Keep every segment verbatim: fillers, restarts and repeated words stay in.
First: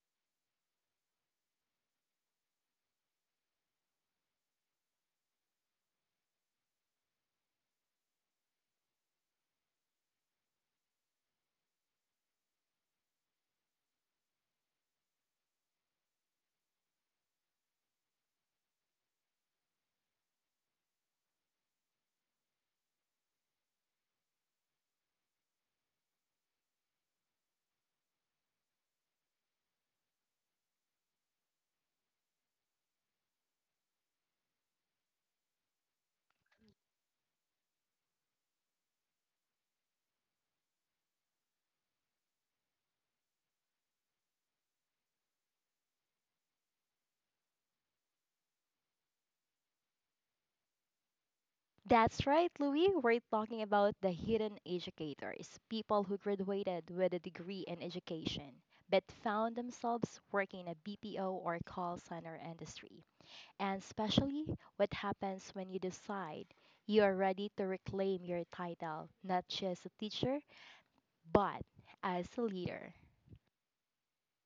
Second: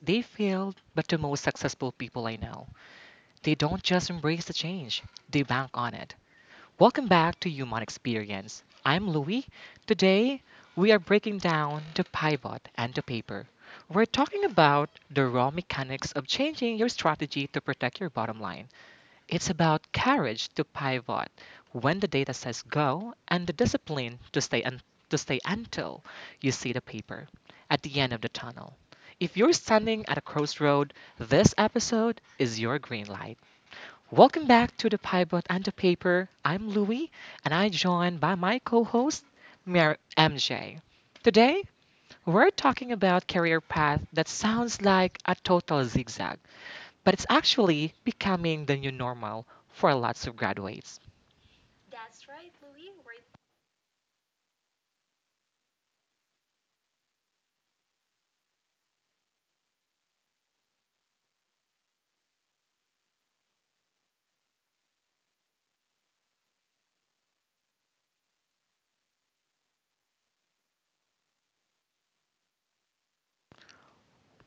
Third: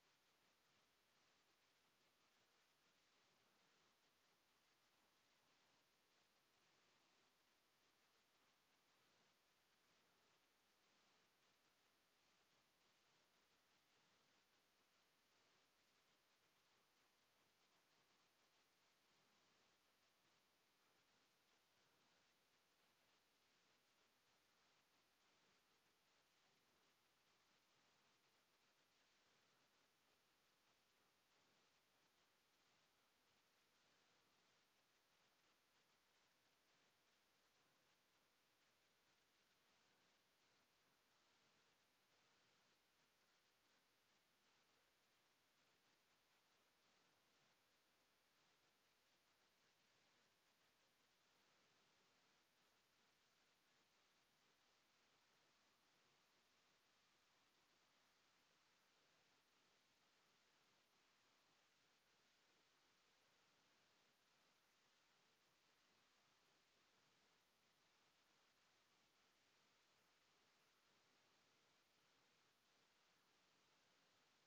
they failed, but the most successful people I know, they don't just embrace the change, they bank on it. Welcome back to Human Experience. I'm Louie. Today, we are breaking down the pivot and the paper. We're talking about the raw mechanics of changing your strategy to protect your bottom line. It's about courage to pivot when the data says go and the discipline to stay un- to stay until you see the paper at the end of the tunnel. If you're standing at a crossroad, this episode is your green light. Welcome back to the Pivot and the Paper. I'm Louie, and I joined by my co-host Mir- M J. Today, we're talking about career path that sounds like a total zigzag, but it's actually becoming the new normal for lots of graduates. That's right, Louis. We're talking about the hidden educators, people who graduated with a degree in education, but found themselves working in a B P O or call center industry. And especially what happens when you decide you are ready to reclaim your title, not just a teacher, but as a leader.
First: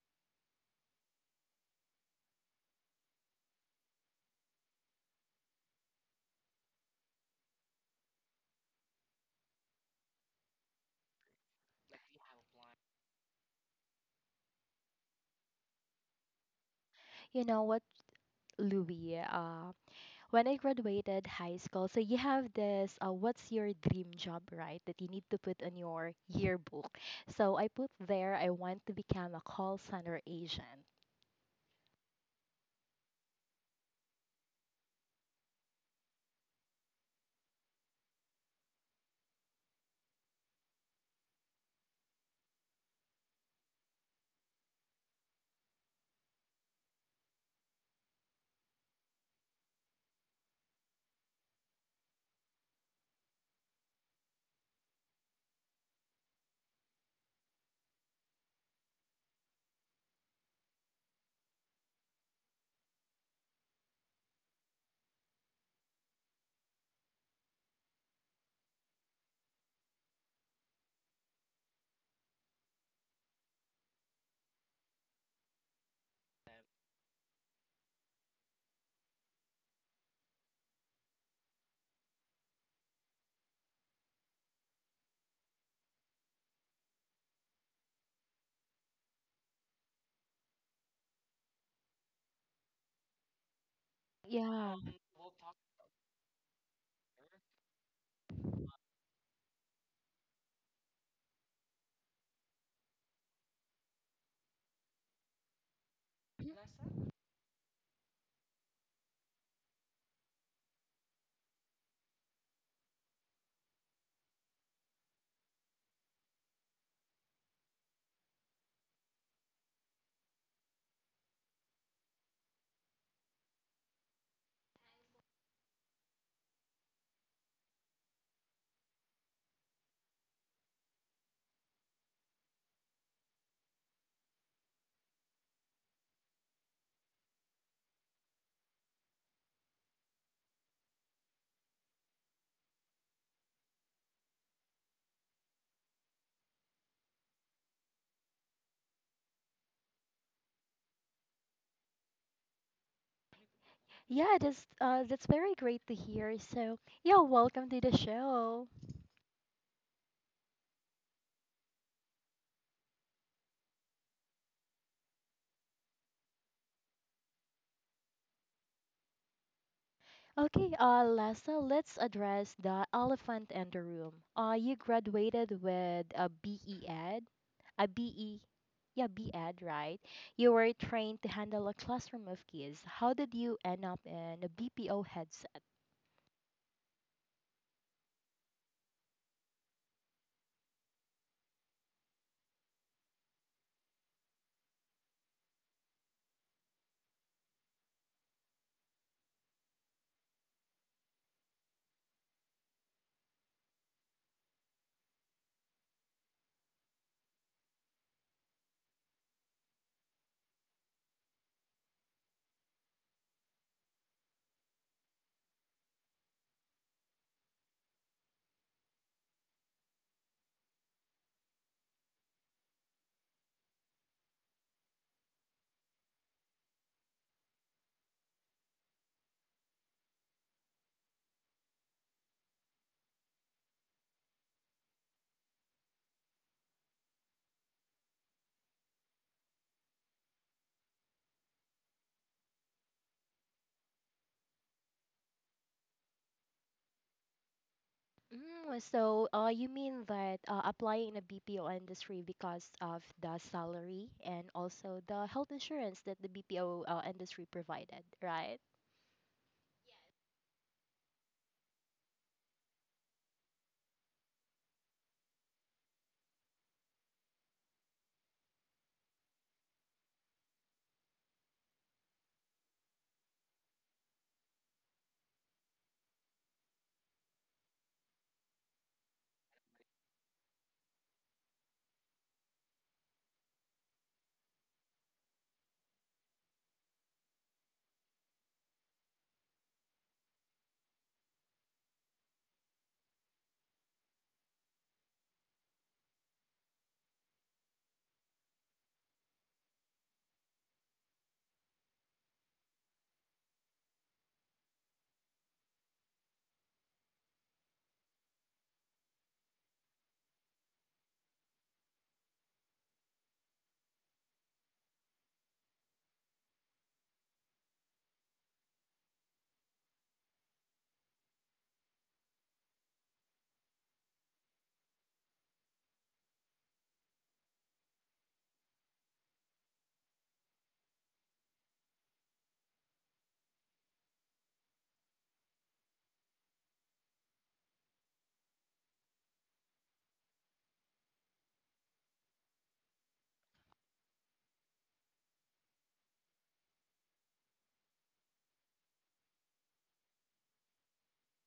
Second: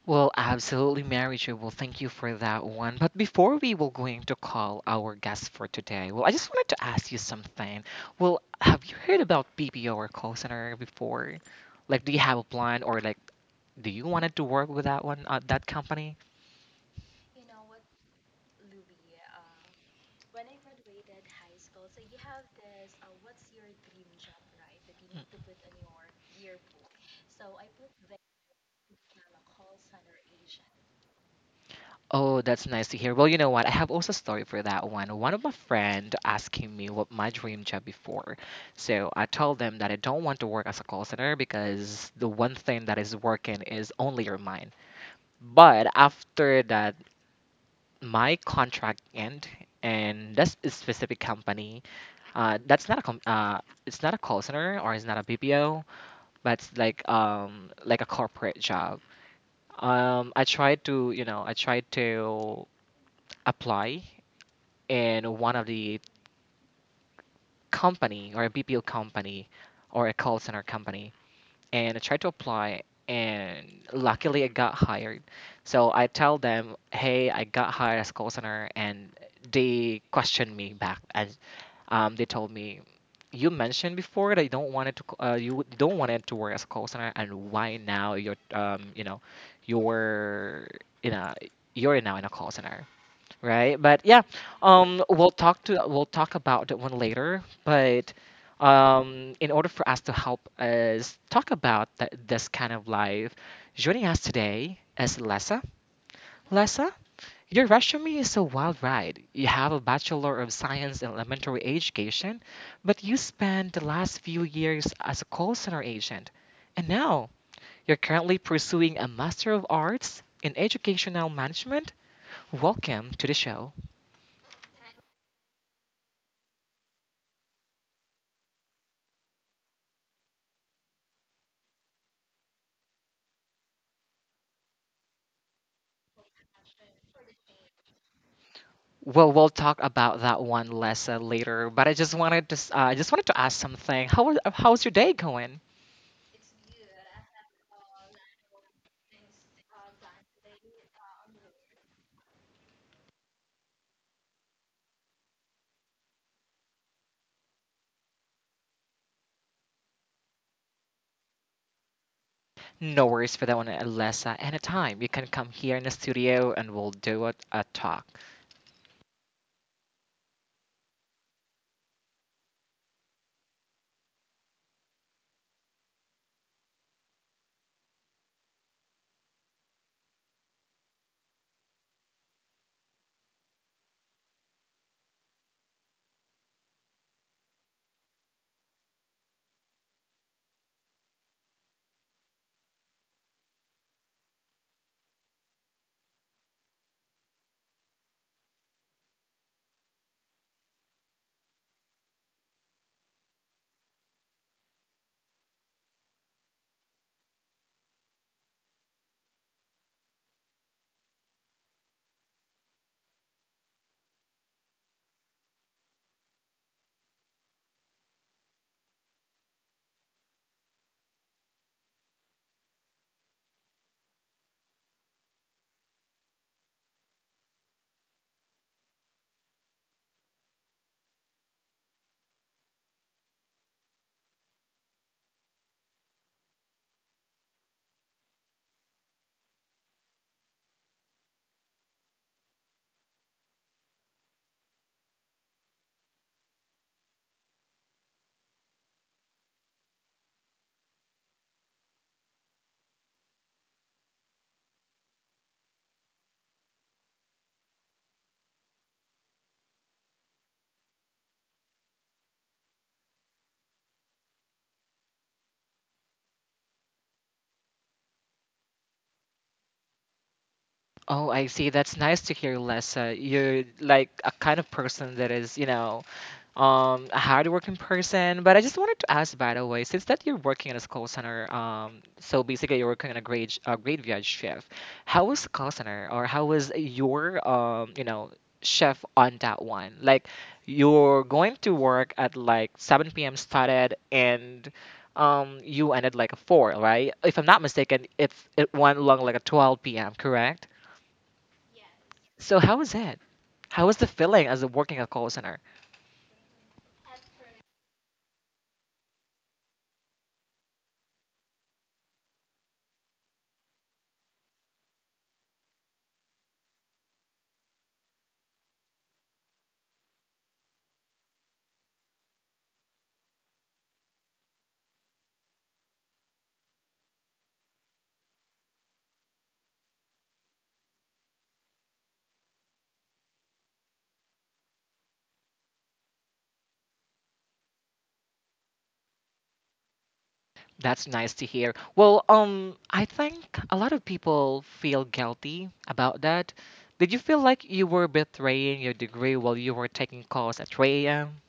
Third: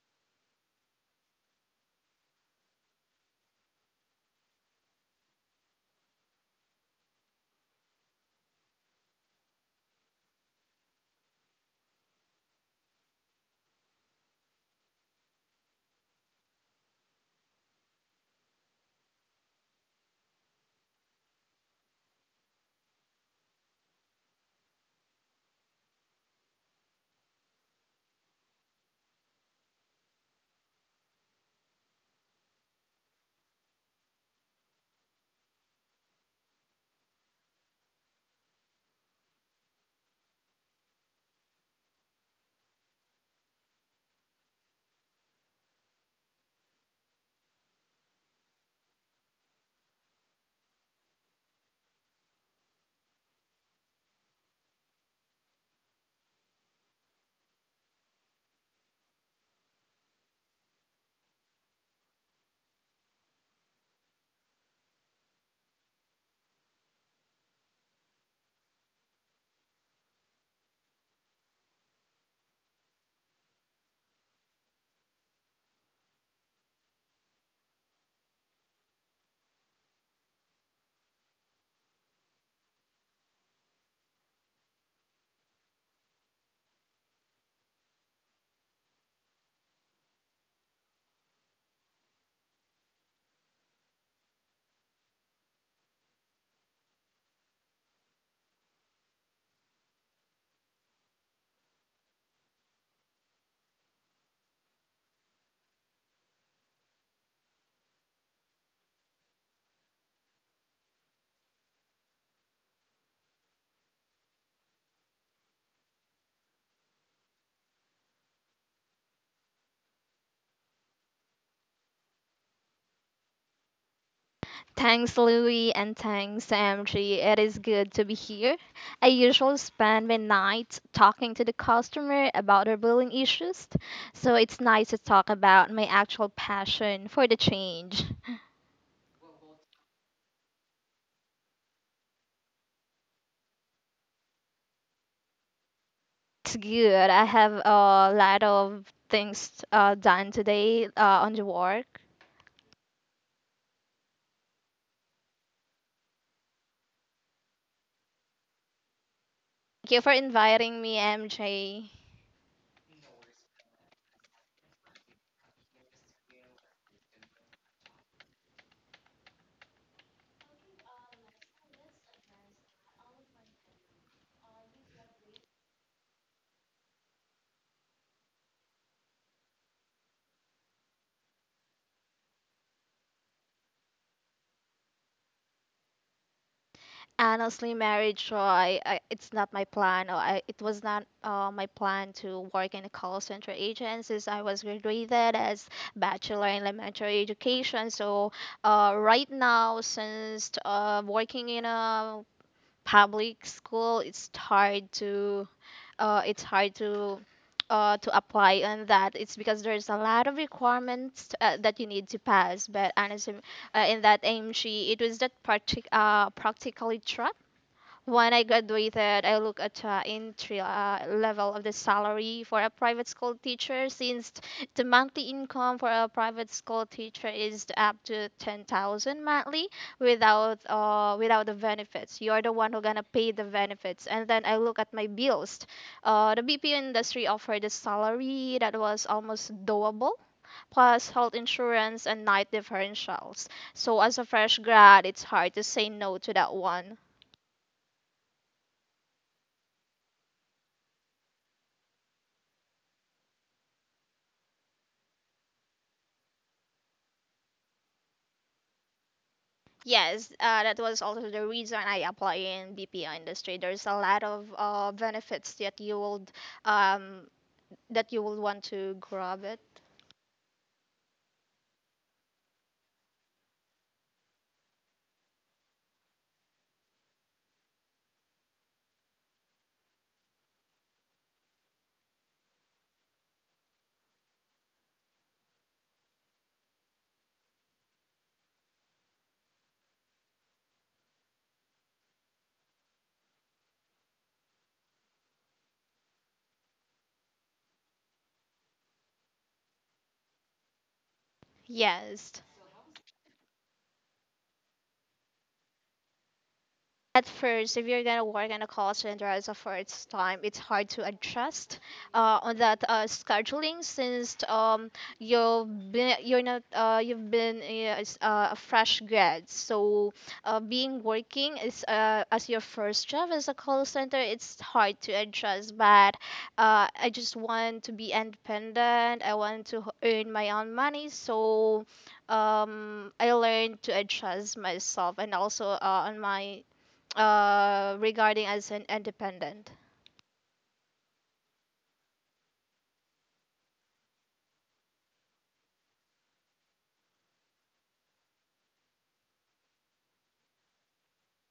Well, absolutely, Mary Jo. Well, thank you for that one. But before we will going to call our guest for today, well, I just wanted to ask you something. Well, have you heard about B P O or call center before? Like, do you have a plan or like, do you wanted to work with that one, uh, that company? You know what, Louis? Uh, when I graduated high school, so you have this uh, what's your dream job, right? That you need to put on your yearbook. So I put there I want to become a call center agent. Oh, that's nice to hear. Well, you know what? I have also a story for that one. One of my friend asking me what my dream job before. So I told them that I don't want to work as a call center because the one thing that is working is only your mind. But after that, my contract end and that's a specific company. Uh, that's not a com- uh, it's not a call center or it's not a B P O, but it's like um like a corporate job. Um, I tried to you know I tried to apply in one of the company or a B P O company or a call center company, and I tried to apply, and luckily I got hired. So I tell them, hey, I got hired as call center, and they questioned me back, and um, they told me. You mentioned before that you don't want it to c- uh, you would- don't want it to work as a call center, and why now you're um you know you're in a you're now in a call center, right? But yeah, Yeah. um, we'll talk to we'll talk about that one later. But um, in order for us to help us talk about th- this kind of life, joining us today is Lessa. Lessa, Mhm. your resume is a wild ride. You have a Bachelor of Science in Elementary Education, but you spent the last few years as a call center agent. And now you're currently pursuing a Master of Arts in Educational Management. Welcome to the show. Thanks, Louis, and thanks, M G. It is good to be here. I usually spend my nights talking to the customer about their billing issues, so it's nice to talk about my actual passion for the change. Well, we'll talk about that one less uh, later. But I just wanted to, s- uh, I just wanted to ask something. How was, how's your day going? It's good. I have a lot of things uh, done today uh, on the work. Yeah, that's uh, that's very great to hear. So, yeah, welcome to the show. Thank you for inviting me, M J. No worries for that one, uh, Alessa. Anytime you can come here in the studio and we'll do a, a talk. Okay, uh, Lessa, let's address the elephant in the room. Uh, you graduated with a B E Ed, a B E, yeah, B E Ed, right? You were trained to handle a classroom of kids. How did you end up in a B P O headset? Honestly, marriage, uh, I, I, it's not my plan. Or I, it was not uh, my plan to work in a call center agent since I was graduated as bachelor in elementary education. So uh, right now, since uh, working in a public school, it's hard to uh, it's hard to uh, to apply on that. It's because there's a lot of requirements uh, that you need to pass. But honestly, uh, in that A M G, it was that partic- uh, practically track when I graduated, I look at the entry uh, level of the salary for a private school teacher since the monthly income for a private school teacher is up to ten thousand monthly without uh, without the benefits. You're the one who gonna pay the benefits. And then I look at my bills. Uh, the B P O industry offered a salary that was almost doable plus health insurance and night differentials. So as a fresh grad, it's hard to say no to that one. Mm, so, uh, you mean that uh, applying in a B P O industry because of the salary and also the health insurance that the B P O uh, industry provided, right? Yes, uh, that was also the reason I apply in B P O industry. There's a lot of uh, benefits that you will um, that you will want to grab it. Oh, I see. That's nice to hear, Lessa. You're like a kind of person that is, you know, um, a hardworking person. But I just wanted to ask, by the way, since that you're working in a call center, um, so basically you're working in a grade a graveyard shift. How was the call center, or how was your, um, you know, shift on that one? Like, you're going to work at like seven p m started and. Um, you ended like a four, right? If I'm not mistaken, it's it went along like a twelve p m. Correct? Yes. So how was it? How was the feeling as a working at call center? At first, if you're gonna work in a call center as a first time, it's hard to adjust uh, on that uh, scheduling since um you've been you're not uh, you've been uh, s- uh, a fresh grad. So uh, being working is uh, as your first job as a call center, it's hard to adjust. But uh, I just want to be independent. I want to h- earn my own money. So um, I learned to adjust myself and also uh, on my uh regarding as an independent. That's nice to hear. Well, um, I think a lot of people feel guilty about that. Did you feel like you were betraying your degree while you were taking calls at three a m?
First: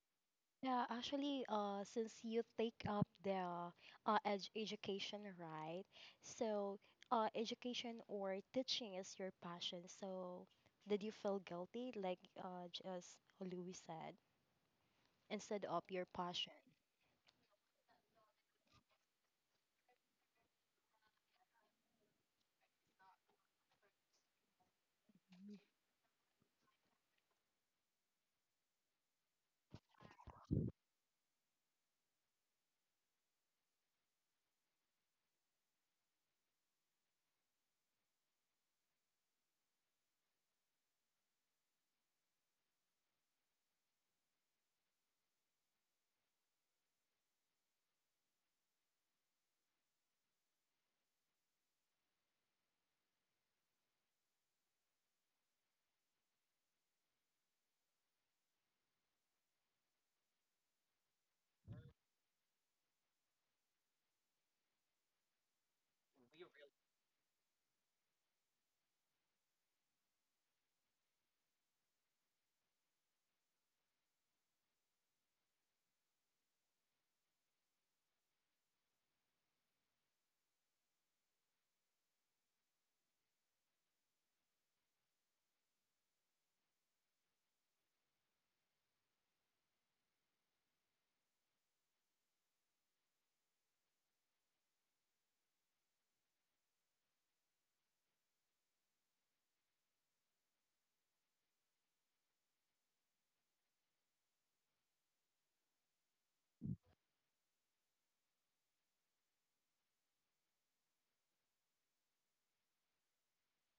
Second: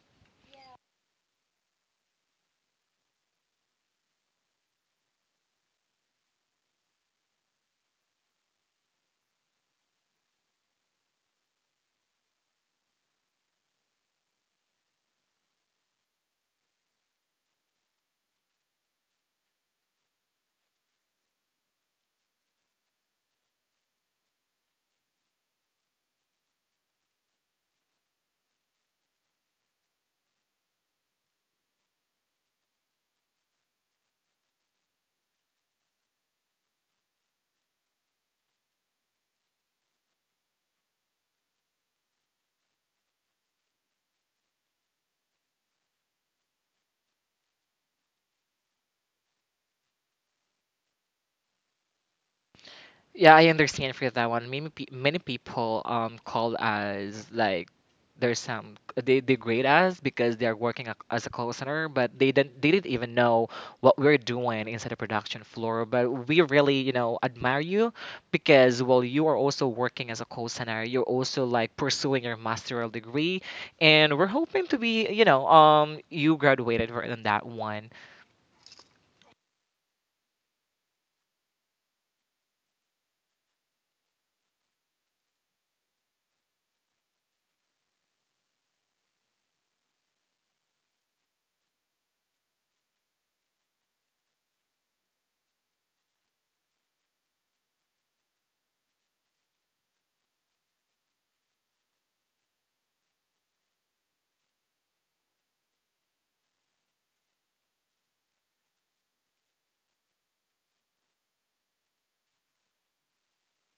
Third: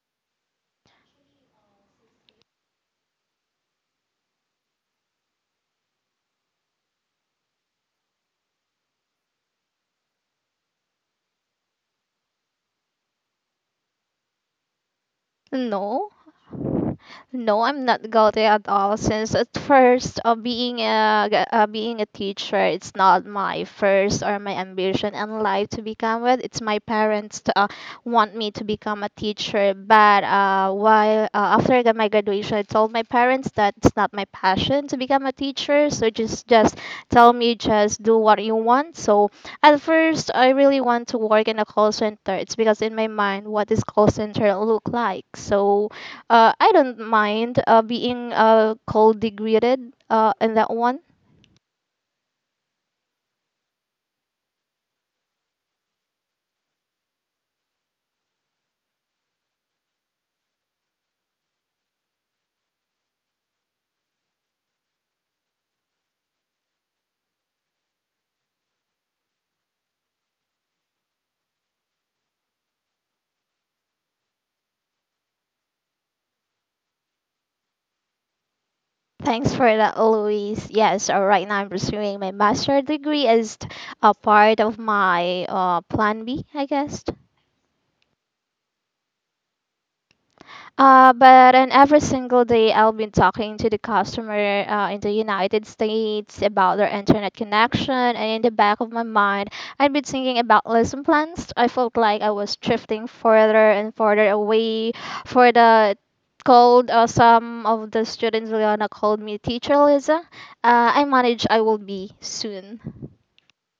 Yeah, actually, uh, since you take up the uh, ed education, right? So, uh, education or teaching is your passion. So, did you feel guilty, like uh, just Louis said, instead of your No, passion? no, I'm not guilty at all. Since at first, uh, being a g- uh, being a teacher, it's not my first or my ambition in life to become one. It's my parents to, uh, want me to become a teacher. But uh, while uh, after I got my graduation, I told my parents that it's not my passion to become a teacher. So just just tell me just do what you want. So at first, I really want to work in a call center. It's because in my mind, what is call center look like? So uh, I don't mind uh, being uh, cold degraded uh, in that one. Yeah, I understand for that one. Many pe- many people um call us like there's some they degrade us because they are working ac- as a call center, but they didn't they didn't even know what we're doing inside the production floor. But we really, you know, admire you because while you are also working as a call center, you're also like pursuing your master's degree, and we're hoping to be, you know, um you graduated right on that one. Thanks for that, Louise. Yes, uh, right now I'm pursuing my master degree as t- a part of my uh, plan B, I guess. Uh, but and every single day I'll be talking to the customer uh, in the United States about their internet connection, and in the back of my mind, I'd been thinking about lesson plans. I felt like I was drifting further and further away for the cold. Uh, some of the students Liana called me teacher Lisa. Uh, I manage I will be soon.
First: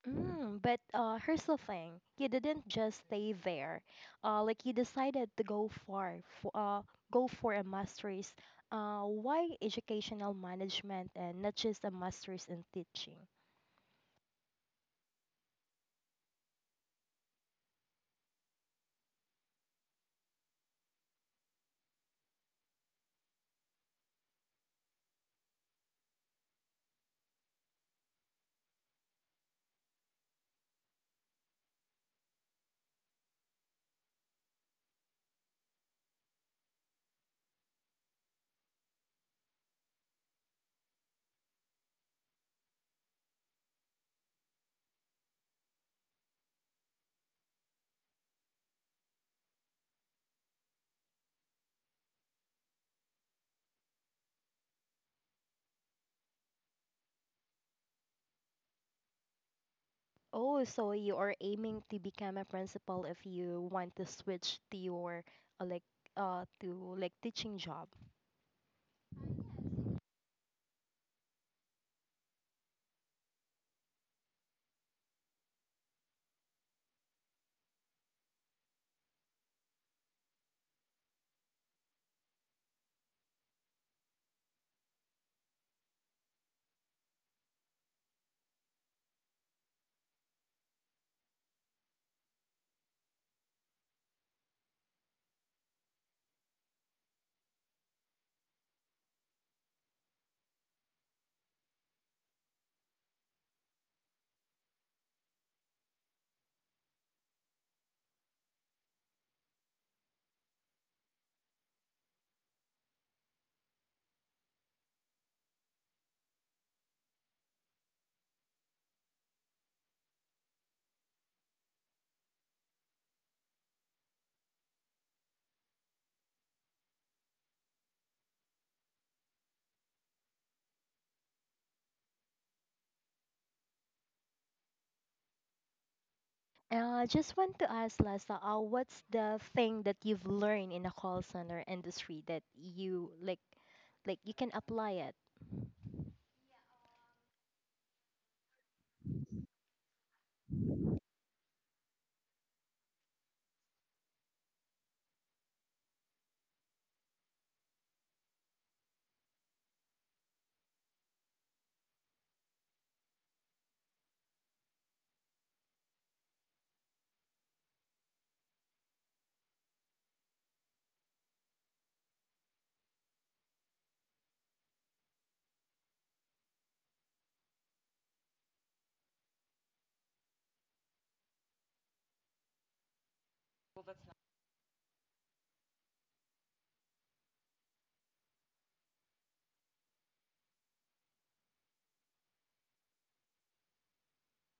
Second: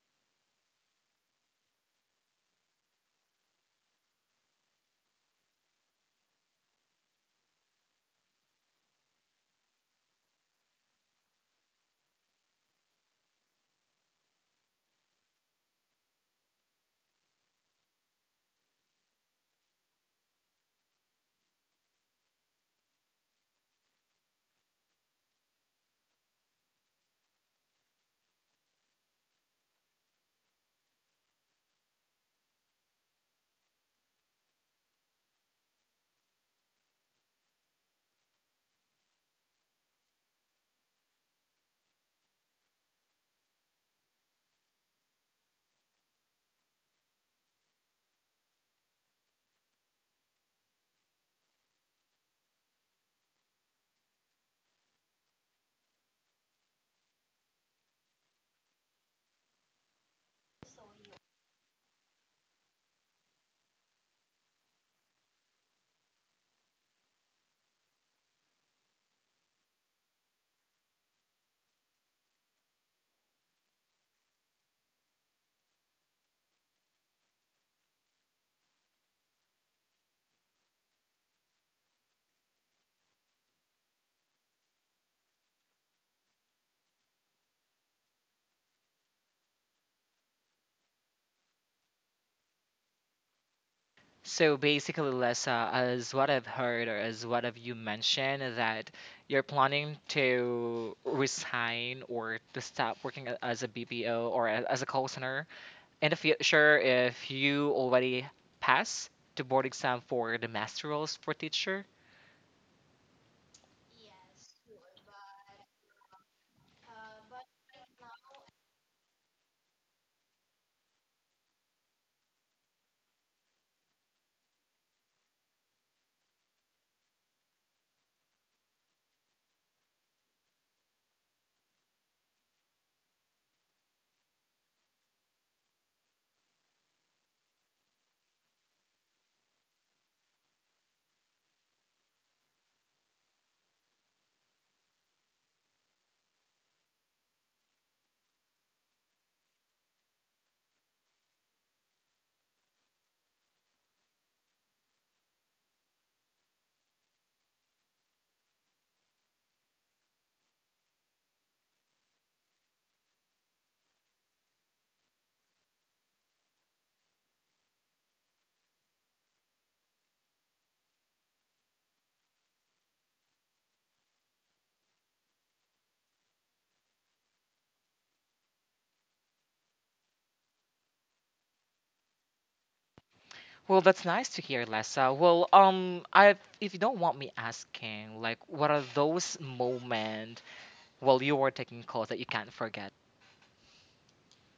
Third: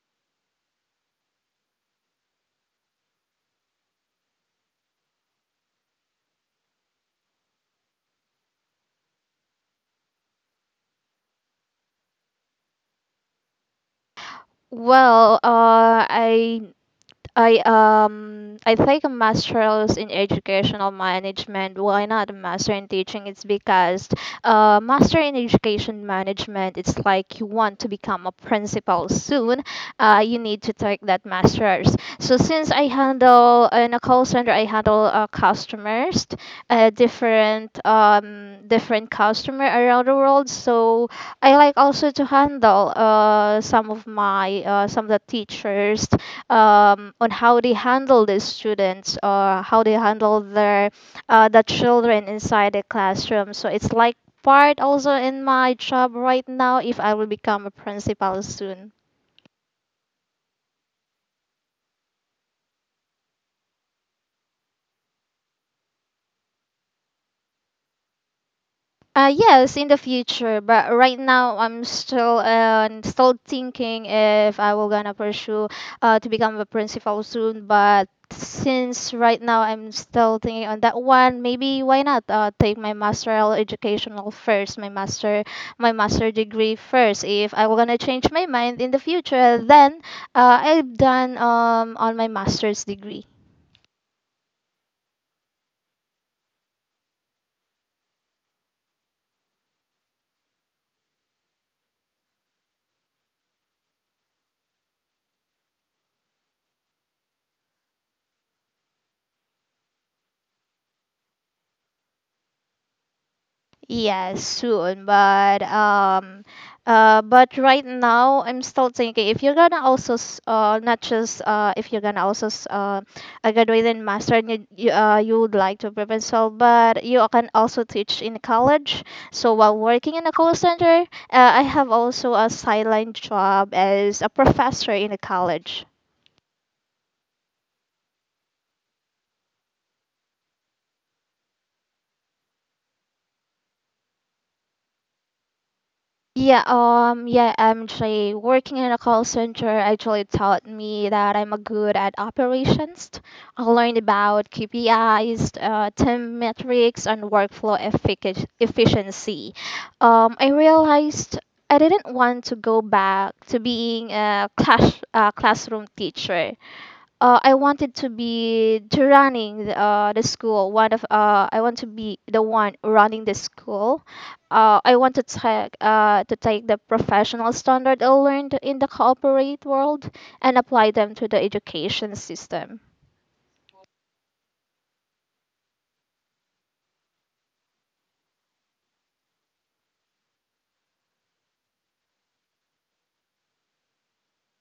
Mm, but uh, here's the thing. You didn't just stay there. Uh, like you decided to go far, for, uh, go for a master's. Uh, why educational management and not just a master's in teaching? Well, uh, I I um I take a master's in educational management. Why not a master in teaching? It's because uh master in education management. It's like you want to become a principal soon. Uh, you need to take that master's. So since I handle in a call center, I handle uh, customers, uh, different um different customer around the world. So I like also to handle uh some of my uh some of the teachers um, on how they handle the students or how they handle their uh, the children inside the classroom. So it's like part also in my job right now if I will become a principal soon. Oh, so you are aiming to become a principal if you want to switch to your uh, like uh to like teaching job. Uh, yes, in the future, but right now I'm still uh, still thinking if I will gonna pursue uh, to become a principal soon. But since right now I'm still thinking on that one, maybe why not uh, take my masteral educational first, my master my master degree first. If I will gonna change my mind in the future, then uh, I've done um on my master's degree. So basically, Lessa, as what I've heard or as what have you mentioned, that you're planning to resign or to stop working a- as a B P O or a- as a call center in the future if you already pass the board exam for the master roles for teacher. Yes, soon. But um, uh, but right now I'm still thinking if you're gonna also s- uh not just uh if you're gonna also s- uh a graduate in master and you, you uh you would like to prepare yourself, but you can also teach in college. So while working in a call center, uh, I have also a sideline job as a professor in a college. Uh, just want to ask Lasa, uh, what's the thing that you've learned in the call center industry that you like like you can apply it? Yeah, um, yeah, I'm actually working in a call center actually taught me that I'm a good at operations. I learned about K P Is, uh, team metrics, and workflow effic- efficiency. Um, I realized I didn't want to go back to being a class uh, classroom teacher uh, I wanted to be to running the, uh, the school. One of uh, I want to be the one running the school. Uh, I want to take uh, to take the professional standard I learned in the corporate world and apply them to the education system. Well, that's nice to hear, Lessa. Well, um, I if you don't want me asking, like, what are those moments while you were taking calls that you can't forget?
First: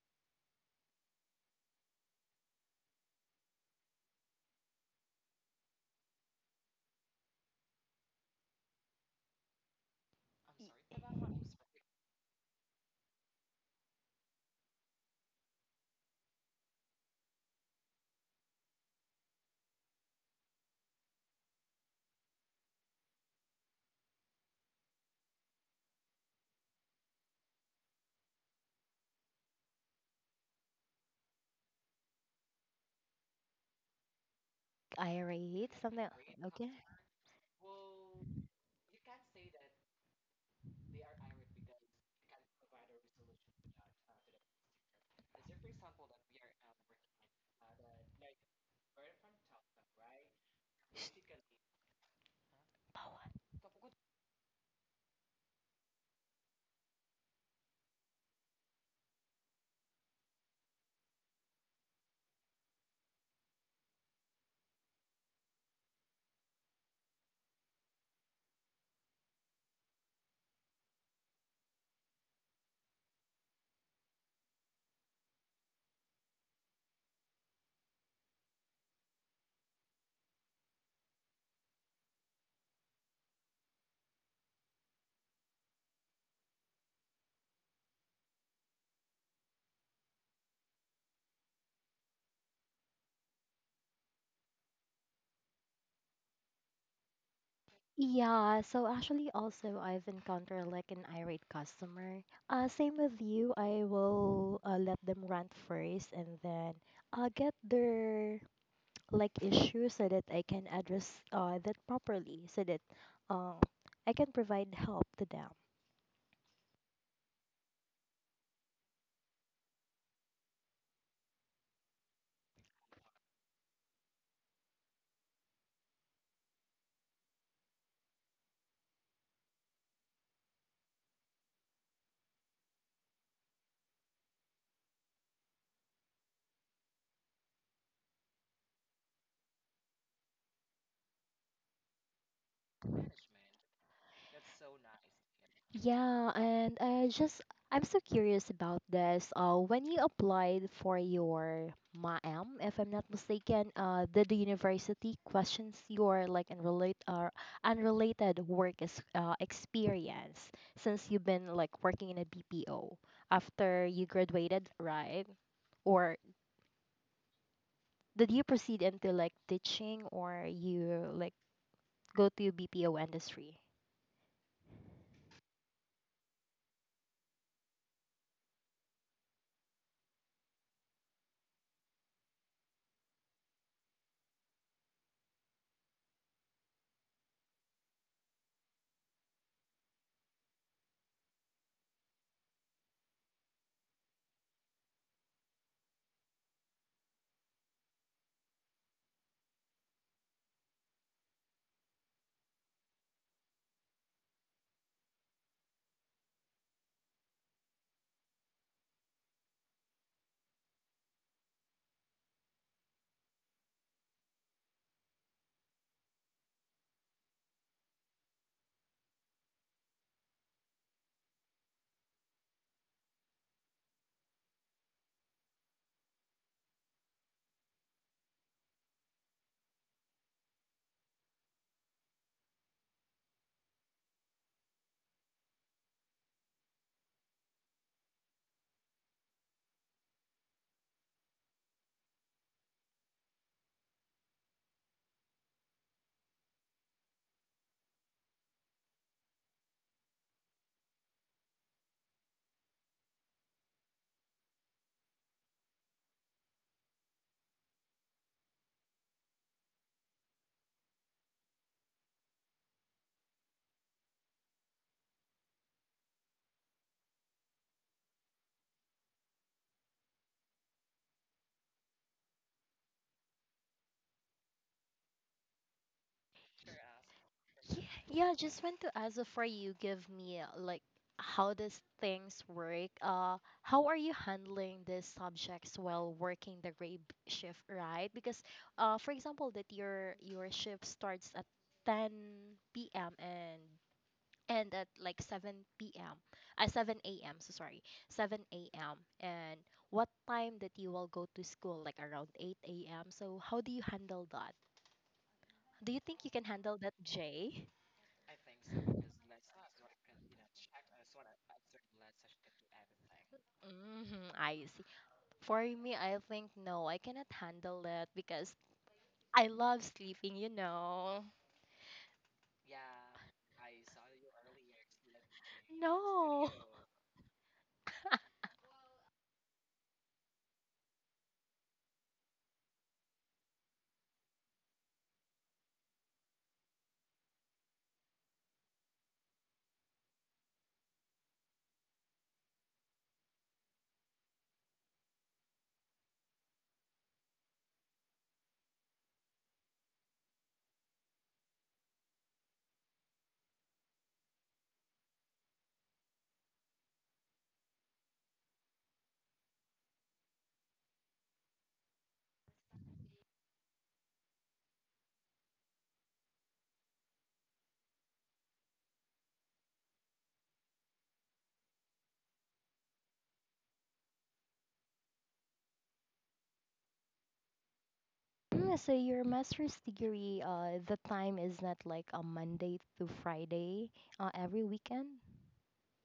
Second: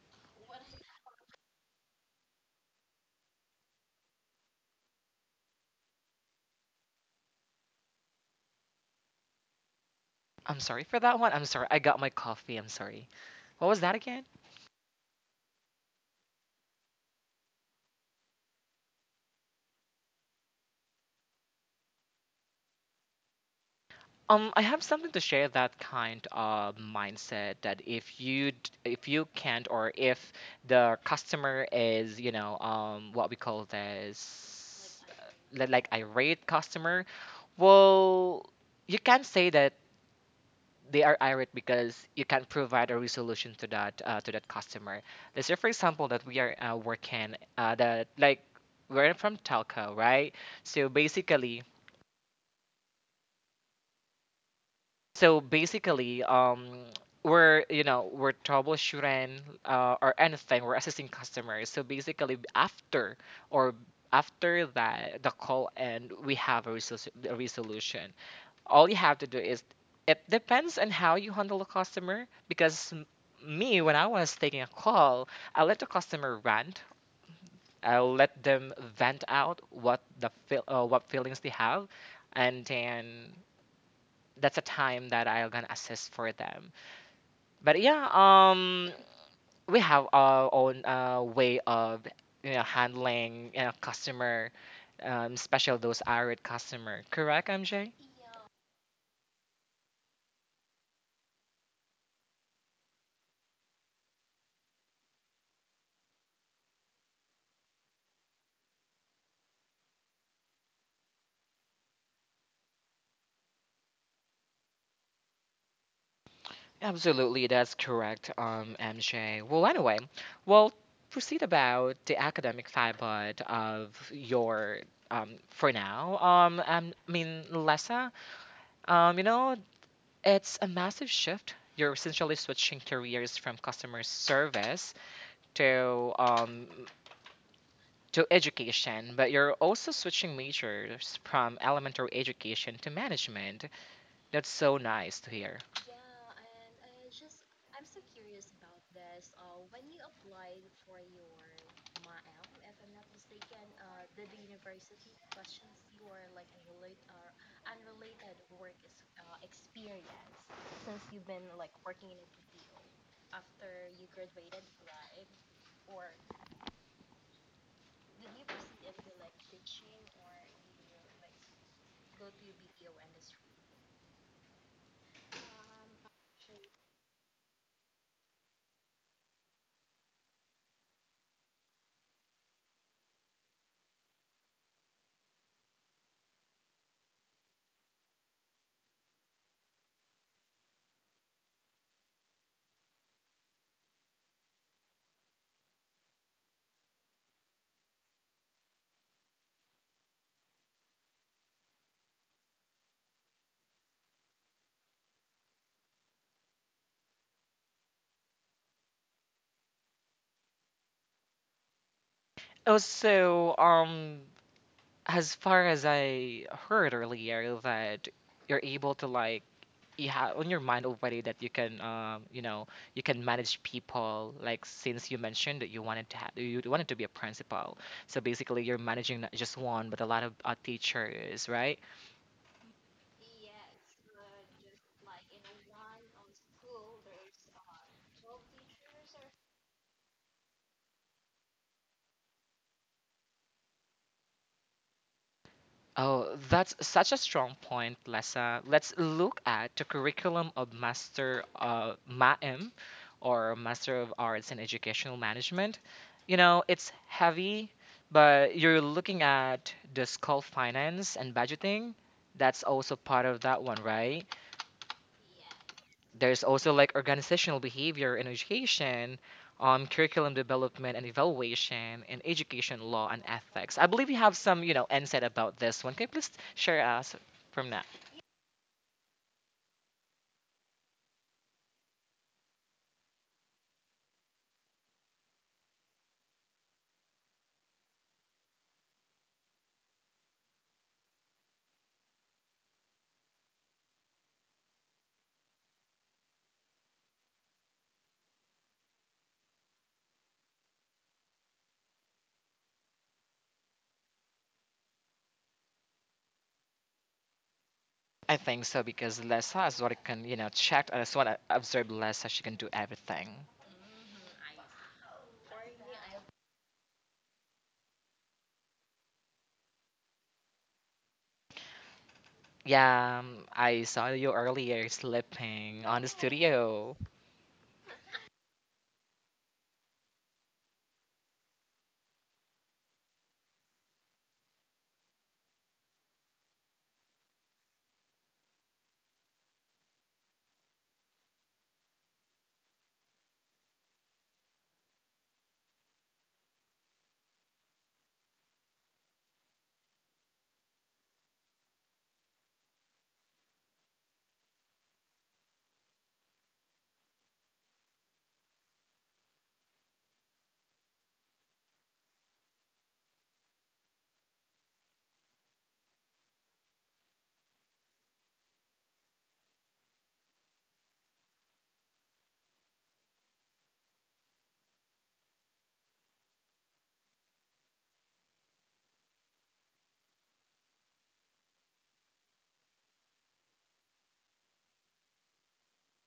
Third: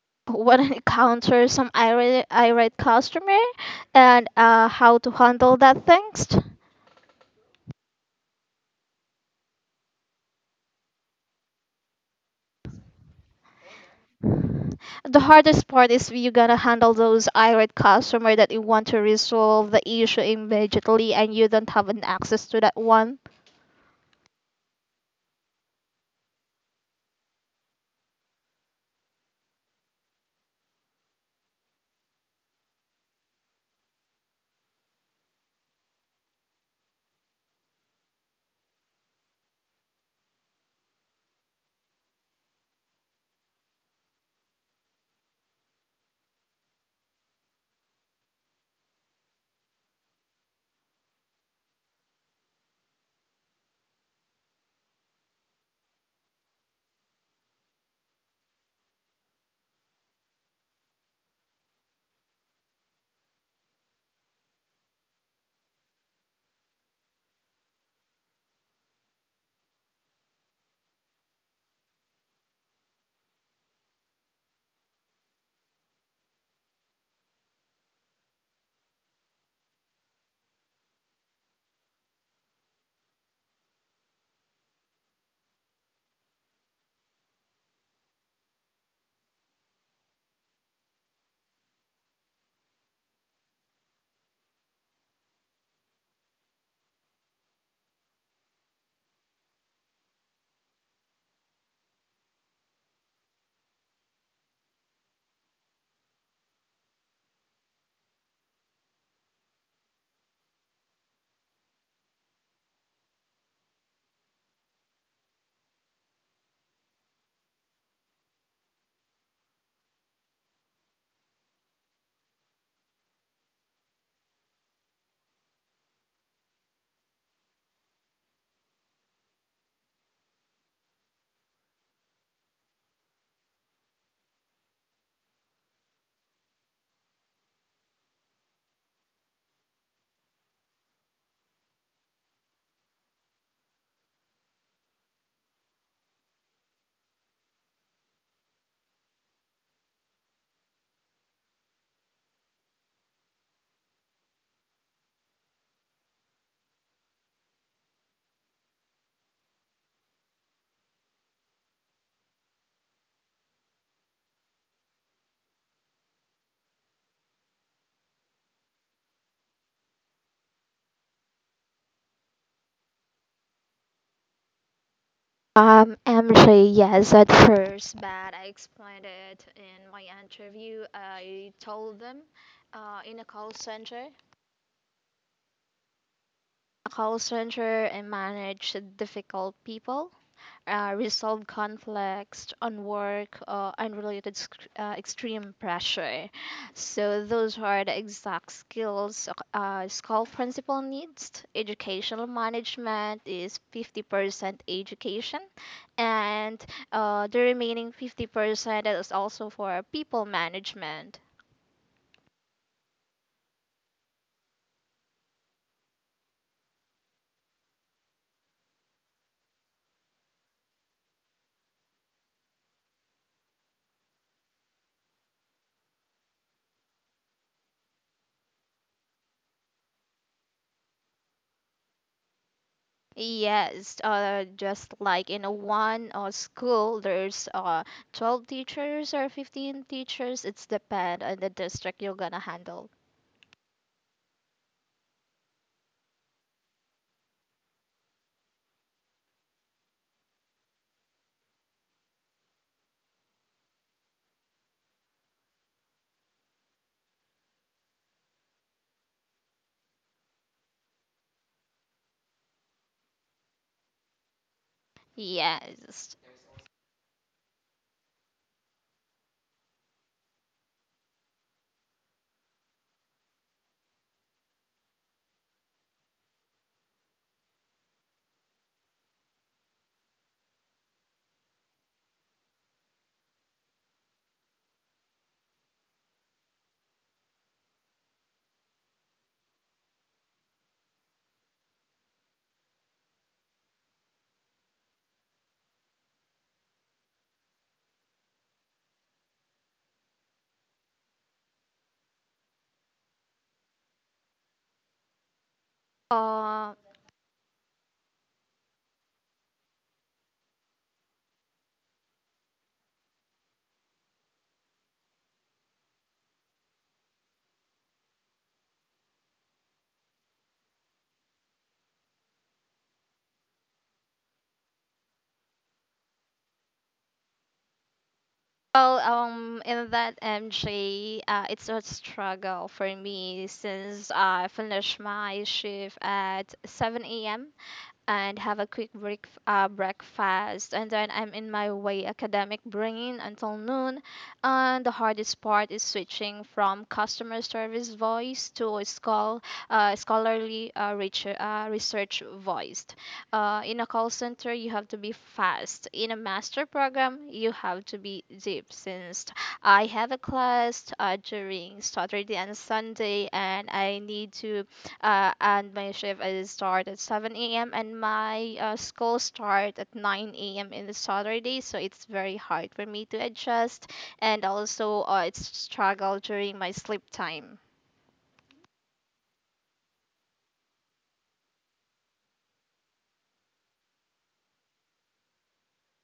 When I encounter some irate, irate customer and uh, how to handle that things, I'm Y- sorry for that one. I'm sorry. I got my coffee. I'm sorry. What was that again? the hardest part is you gotta handle those irate customer that you want to resolve the issue immediately and you don't have an access to that one. Um, I have something to share that kind of mindset that if you d- if you can't or if the customer is, you know, um what we call this uh, li- Irate like something. irate Okay. customer, well you can't say that they are irate because you can't provide a resolution to that uh, to that customer. Let's say, for example, that we are uh, working uh, that like we're from telco, right? So basically, so basically, um, we're you know we're troubleshooting, uh, or anything. We're assisting customers. So basically, after or after that the call end, we have a, resolu- a resolution. All you have to do is it depends on how you handle a customer because m- me when I was taking a call, I let the customer rant, I let them vent out what the feel, uh, what feelings they have, and then that's a time that I'm gonna assist for them. But yeah, um we have our own uh, way of, you know, handling, you know, customer, um, especially those irate customer, correct, MJ? Yeah, so actually also I've encountered like an irate customer. Uh same with you, I will uh, let them rant first and then uh get their like issues so that I can address uh that properly so that um I can provide help to them. Absolutely, that's correct, um, M J. Well, anyway, well, proceed about the academic side of your, um, for now. Um, um, I mean, Lessa, um, you know, it's a massive shift. You're essentially switching careers from customer service to, um, to education, but you're also switching majors from elementary education to management. That's so nice to hear. Yeah, and I just I'm so curious about this. Uh, when you applied for your M A M, if I'm not mistaken, uh, did the university questions your like unrelated or unrelated work is, uh, experience since you've been like working in a B P O after you graduated, right? Or did you proceed into like teaching or you like go to B P O industry? Um, M J, yes, at first, but I explained it in my interview. I told them uh, in a call center, a call center and manage difficult people uh, resolve conflicts on work or unrelated sc- uh, extreme pressure. So those are the exact skills uh, school principal needs. Educational management is fifty percent education, and uh, the remaining fifty percent is also for people management. Also, um, as far as I heard earlier, that you're able to like you have on your mind already that you can, um you know you can manage people like since you mentioned that you wanted to have you wanted to be a principal, so basically you're managing not just one but a lot of uh, teachers, right? Yes, uh, just like in a one uh, school, there's uh, twelve teachers or fifteen teachers. It's depend on the district you're gonna handle. Oh, that's such a strong point, Lessa. Let's look at the curriculum of Master uh, M A M or Master of Arts in Educational Management. You know, it's heavy, but you're looking at the school finance and budgeting. That's also part of that one, right? Yes. There's also like organizational behavior in education, um, curriculum development and evaluation, and education law and ethics. I believe you have some, you know, insight about this one. Can you please share us from Yeah, that? yeah, just want to ask before you give me uh, like how does things work? Uh, how are you handling these subjects while working the grave shift, right? Because uh, for example, that your your shift starts at ten p m and end at like seven p m. Uh, seven a m. So sorry, seven a m. And what time that you will go to school? Like around eight a m. So how do you handle that? Do you think you can Uh, handle that, Jay? I think so because Lessa is what I can, you know, check. I just want to observe Lessa. She can do everything. Mhm, I see. For me, I think no, I cannot handle it because I love sleeping, you know. Yeah, um, I saw you earlier sleeping on the No. studio. well, um, in that M J, uh, it's a struggle for me since I finished my shift at seven a m and have a quick break, uh, breakfast. And then I'm in my way academic brain until noon. And the hardest part is switching from customer service voice to a schol- uh, scholarly uh, reach, uh, research voice. Uh, in a call center, you have to be fast. In a master program, you have to be deep since I have a class uh, during Saturday and Sunday, and I need to uh, and my shift is start at seven a m and my uh, school start at nine a m in the Saturday, so it's very hard for me to adjust, and also uh, it's struggle during my sleep time. Mm, so your master's degree, uh, the time is not like a Monday to Friday, uh, every weekend?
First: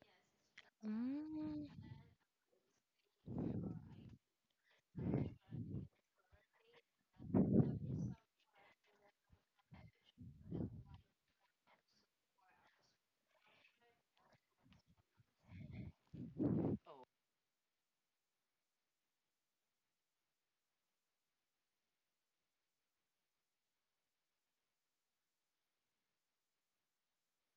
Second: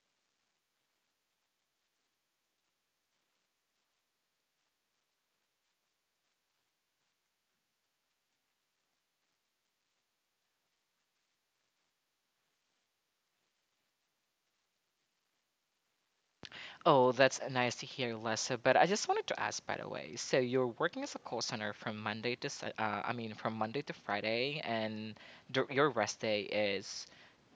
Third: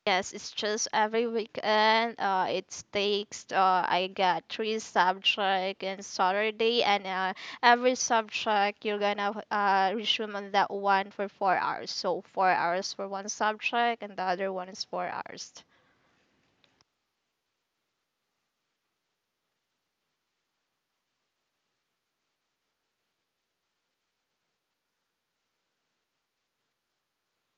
Yes, it's just every Mm, weekend. Uh, it takes. Uh, I got three subject in Saturday, and uh, every subject you're gonna uh, resume on that one for four hours. So four hours for one subject, and the other one is four hours. Oh, that's nice to hear, Lessa. But I just wanted to ask, by the way, so you're working as a call center from Monday to, Sa- uh, I mean, from Monday to Friday, and dur- your rest day is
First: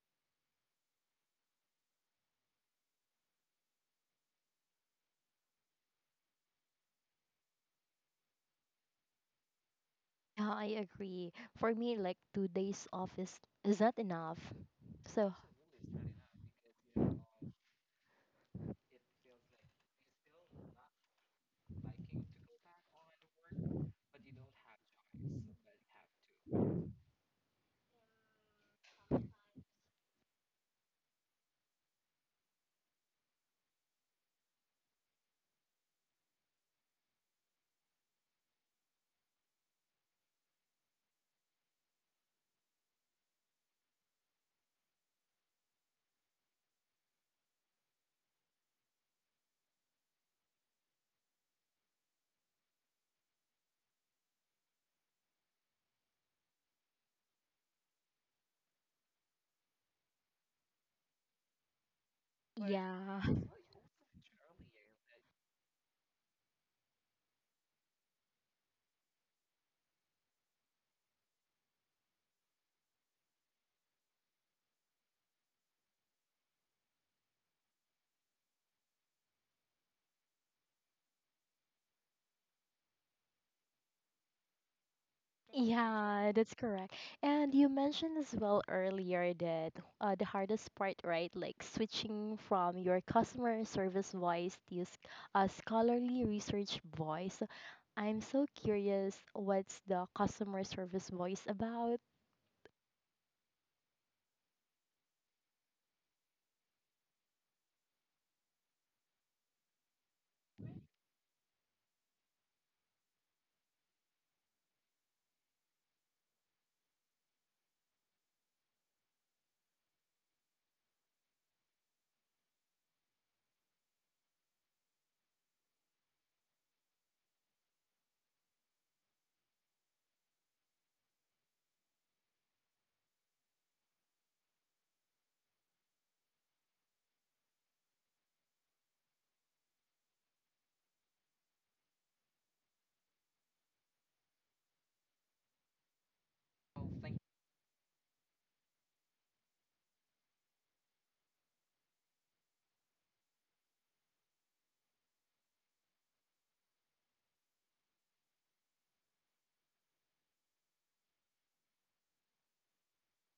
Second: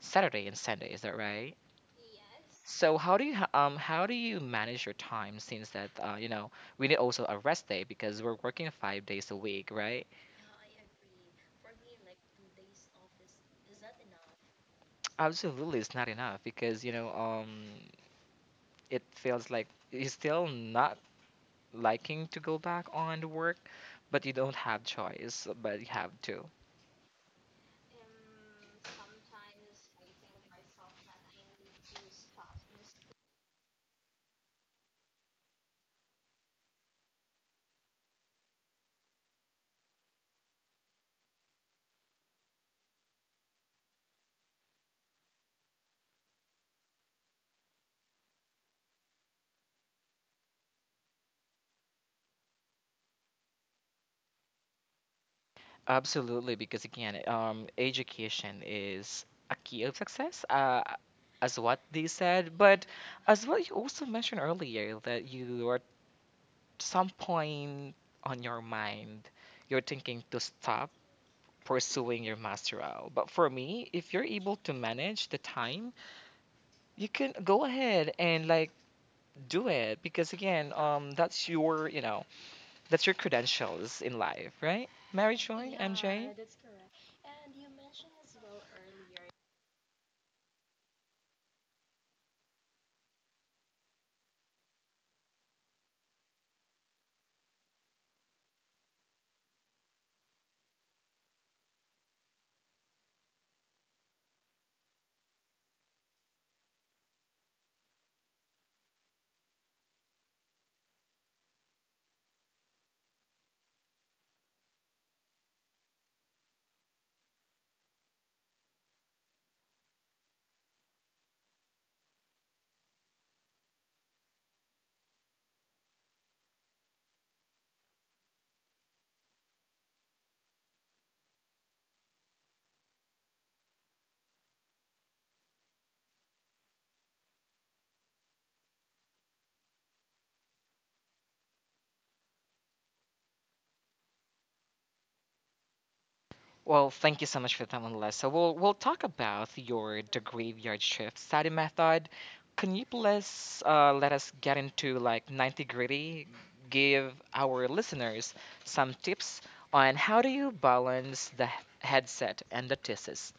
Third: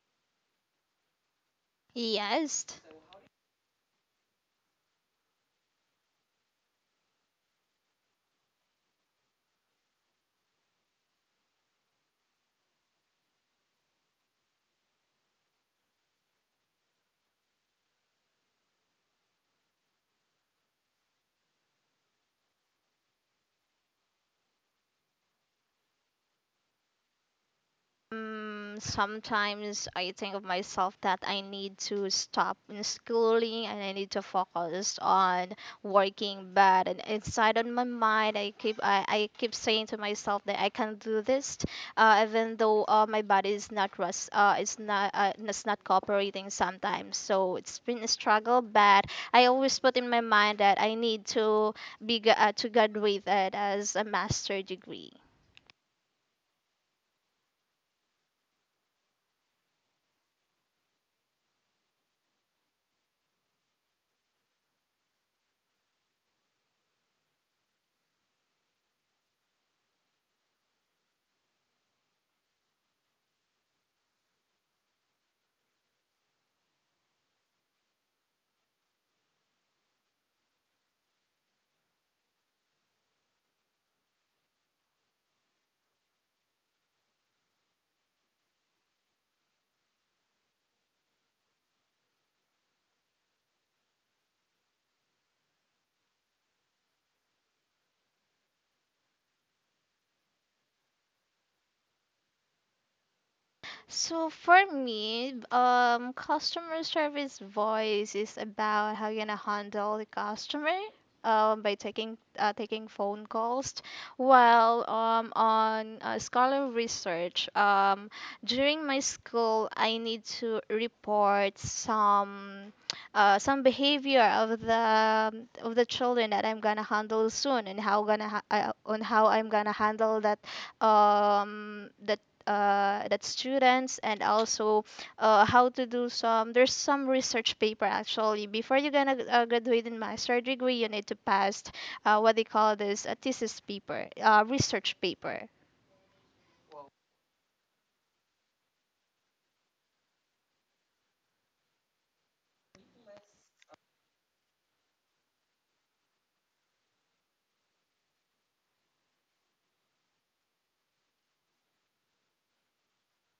Saturday and Sunday, is that right? Yes. So how do you ha- um how do you manage your time since that, uh, you know, we need also a rest day because we're working five days a week, right? yeah, I agree. For me, like two days off is is not enough. So, Absolutely, it's not enough because, you know, um it feels like it's still not liking to go back on to work, but you don't have choice, but you have to. Mm, sometimes I think of myself that I need to stop in schooling and I need to focus on working. But and inside on my mind, I keep I, I keep saying to myself that I can do this, uh, even though uh, my body is not rest, uh, it's not uh, it's not cooperating sometimes. So it's been a struggle, but I always put in my mind that I need to be gra- uh, to graduate uh, as a master degree. Absolutely, because again, um, education is a key of success, uh, as what they said, correct. but Yeah. as what you also mentioned earlier, that you are some point on your mind, you're thinking to stop pursuing your masteral. But for me, if you're able to manage the time, you can go ahead and like do it because again, um, that's your, you know, that's your credentials in life, right? Mary Joy, M J? Yeah, that's correct. And you mentioned as well earlier that uh, the hardest part, right, like switching from your customer service voice to your uh, scholarly research voice. I'm so curious, what's the customer service voice about? So for me, um, customer service voice is about how you're gonna handle the customer, um, by taking uh, taking phone calls. While um, on uh, scholar research, um, during my school, I need to report some uh, some behavior of the of the children that I'm gonna handle soon, and how gonna ha- uh, on how I'm gonna handle that um that uh, that students and also uh, how to do some there's some research paper actually before you're gonna uh, graduate in master degree you need to pass uh, what they call this a thesis paper uh, research paper. Well, thank you so much for that one, Lisa. We'll we'll talk about your the graveyard shift study method. Can you please uh, let us get into like ninety gritty? Give our listeners some tips on how do you balance the h- headset and the thesis.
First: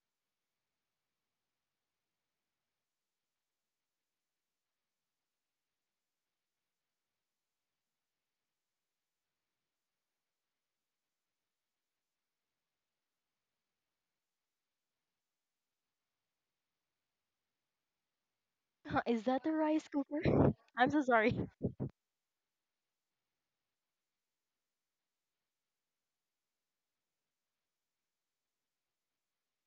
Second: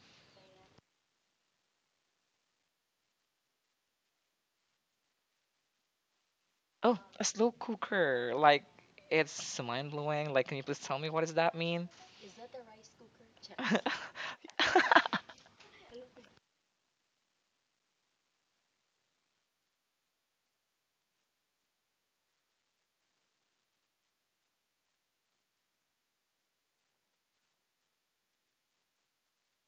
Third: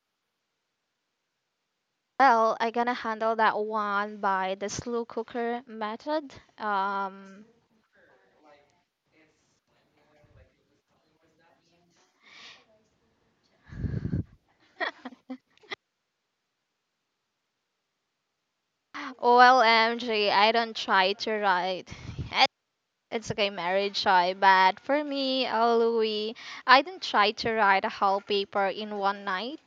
Well, I'm gonna handle that one by the slow cooker method. Oh, a um, slow cooker, like it's mind blowing. Like, can you please tell me what does that mean? Char. Is that the rice O L M G, cooker? don't I'm so try to sorry. write. It's okay, marriage, shy, but for me, uh, Louis, I didn't try to write a whole paper in one night.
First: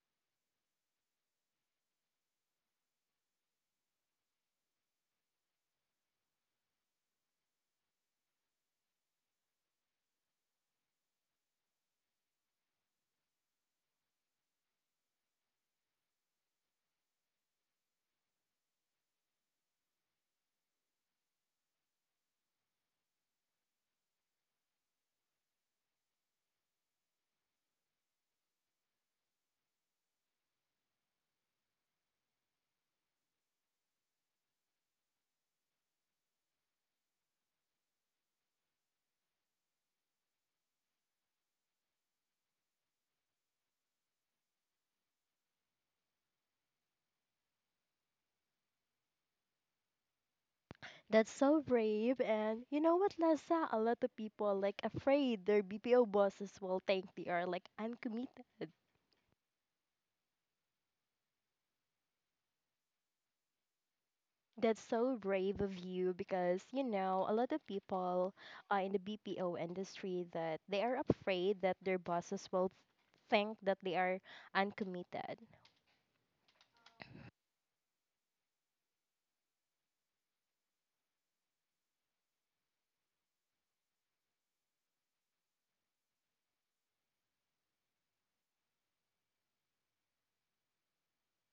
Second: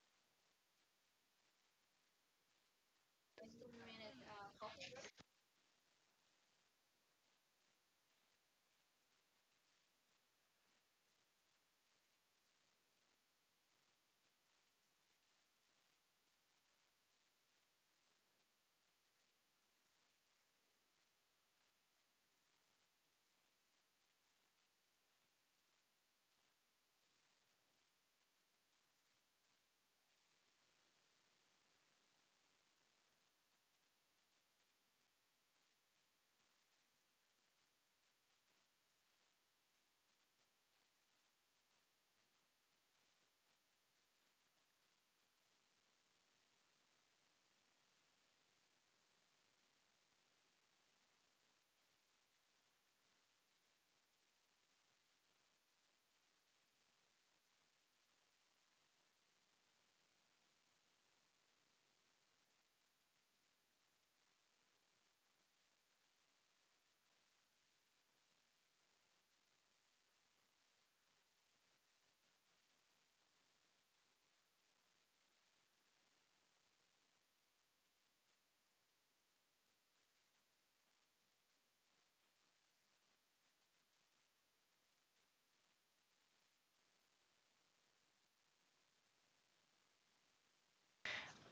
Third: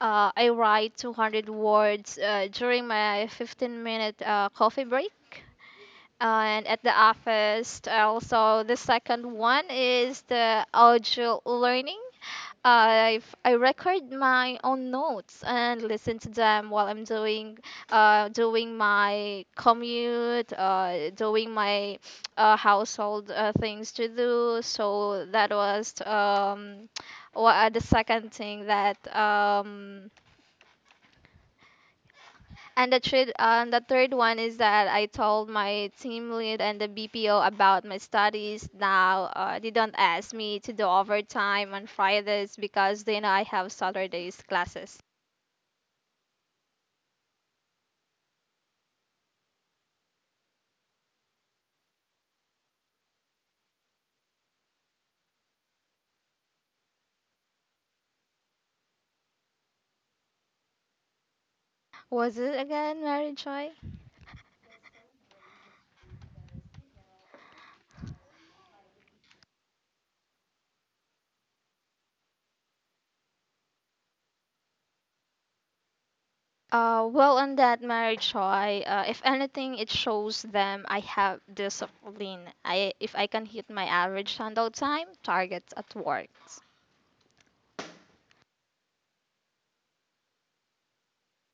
Uh, I write two hundred words uh, during my fifteen-minute uh, coffee break. And at the office, also the second one is the audio learning. I've, I record my own notes and listen to them while I'm doing uh, doing my commute, uh, doing my uh, household uh, things to do. So that was um, wha- the second thing that um, and the third, uh, and the third one is that I told my team lead and the B P O about my studies. Now uh, they don't ask me to do overtime on Fridays because they know I have Saturdays classes. That's so brave. And you know what, Lessa? A lot of people like afraid their B P O bosses will think they are like uncommitted. Was it again Mary Choi? That's so brave of you because, you know, a lot of people uh, in the B P O industry that they are afraid that their bosses will think that they are uncommitted. Uh, well, on that Mary Choi, uh, if anything, it shows them I have discipline. I if I can hit my average handout time targets at work.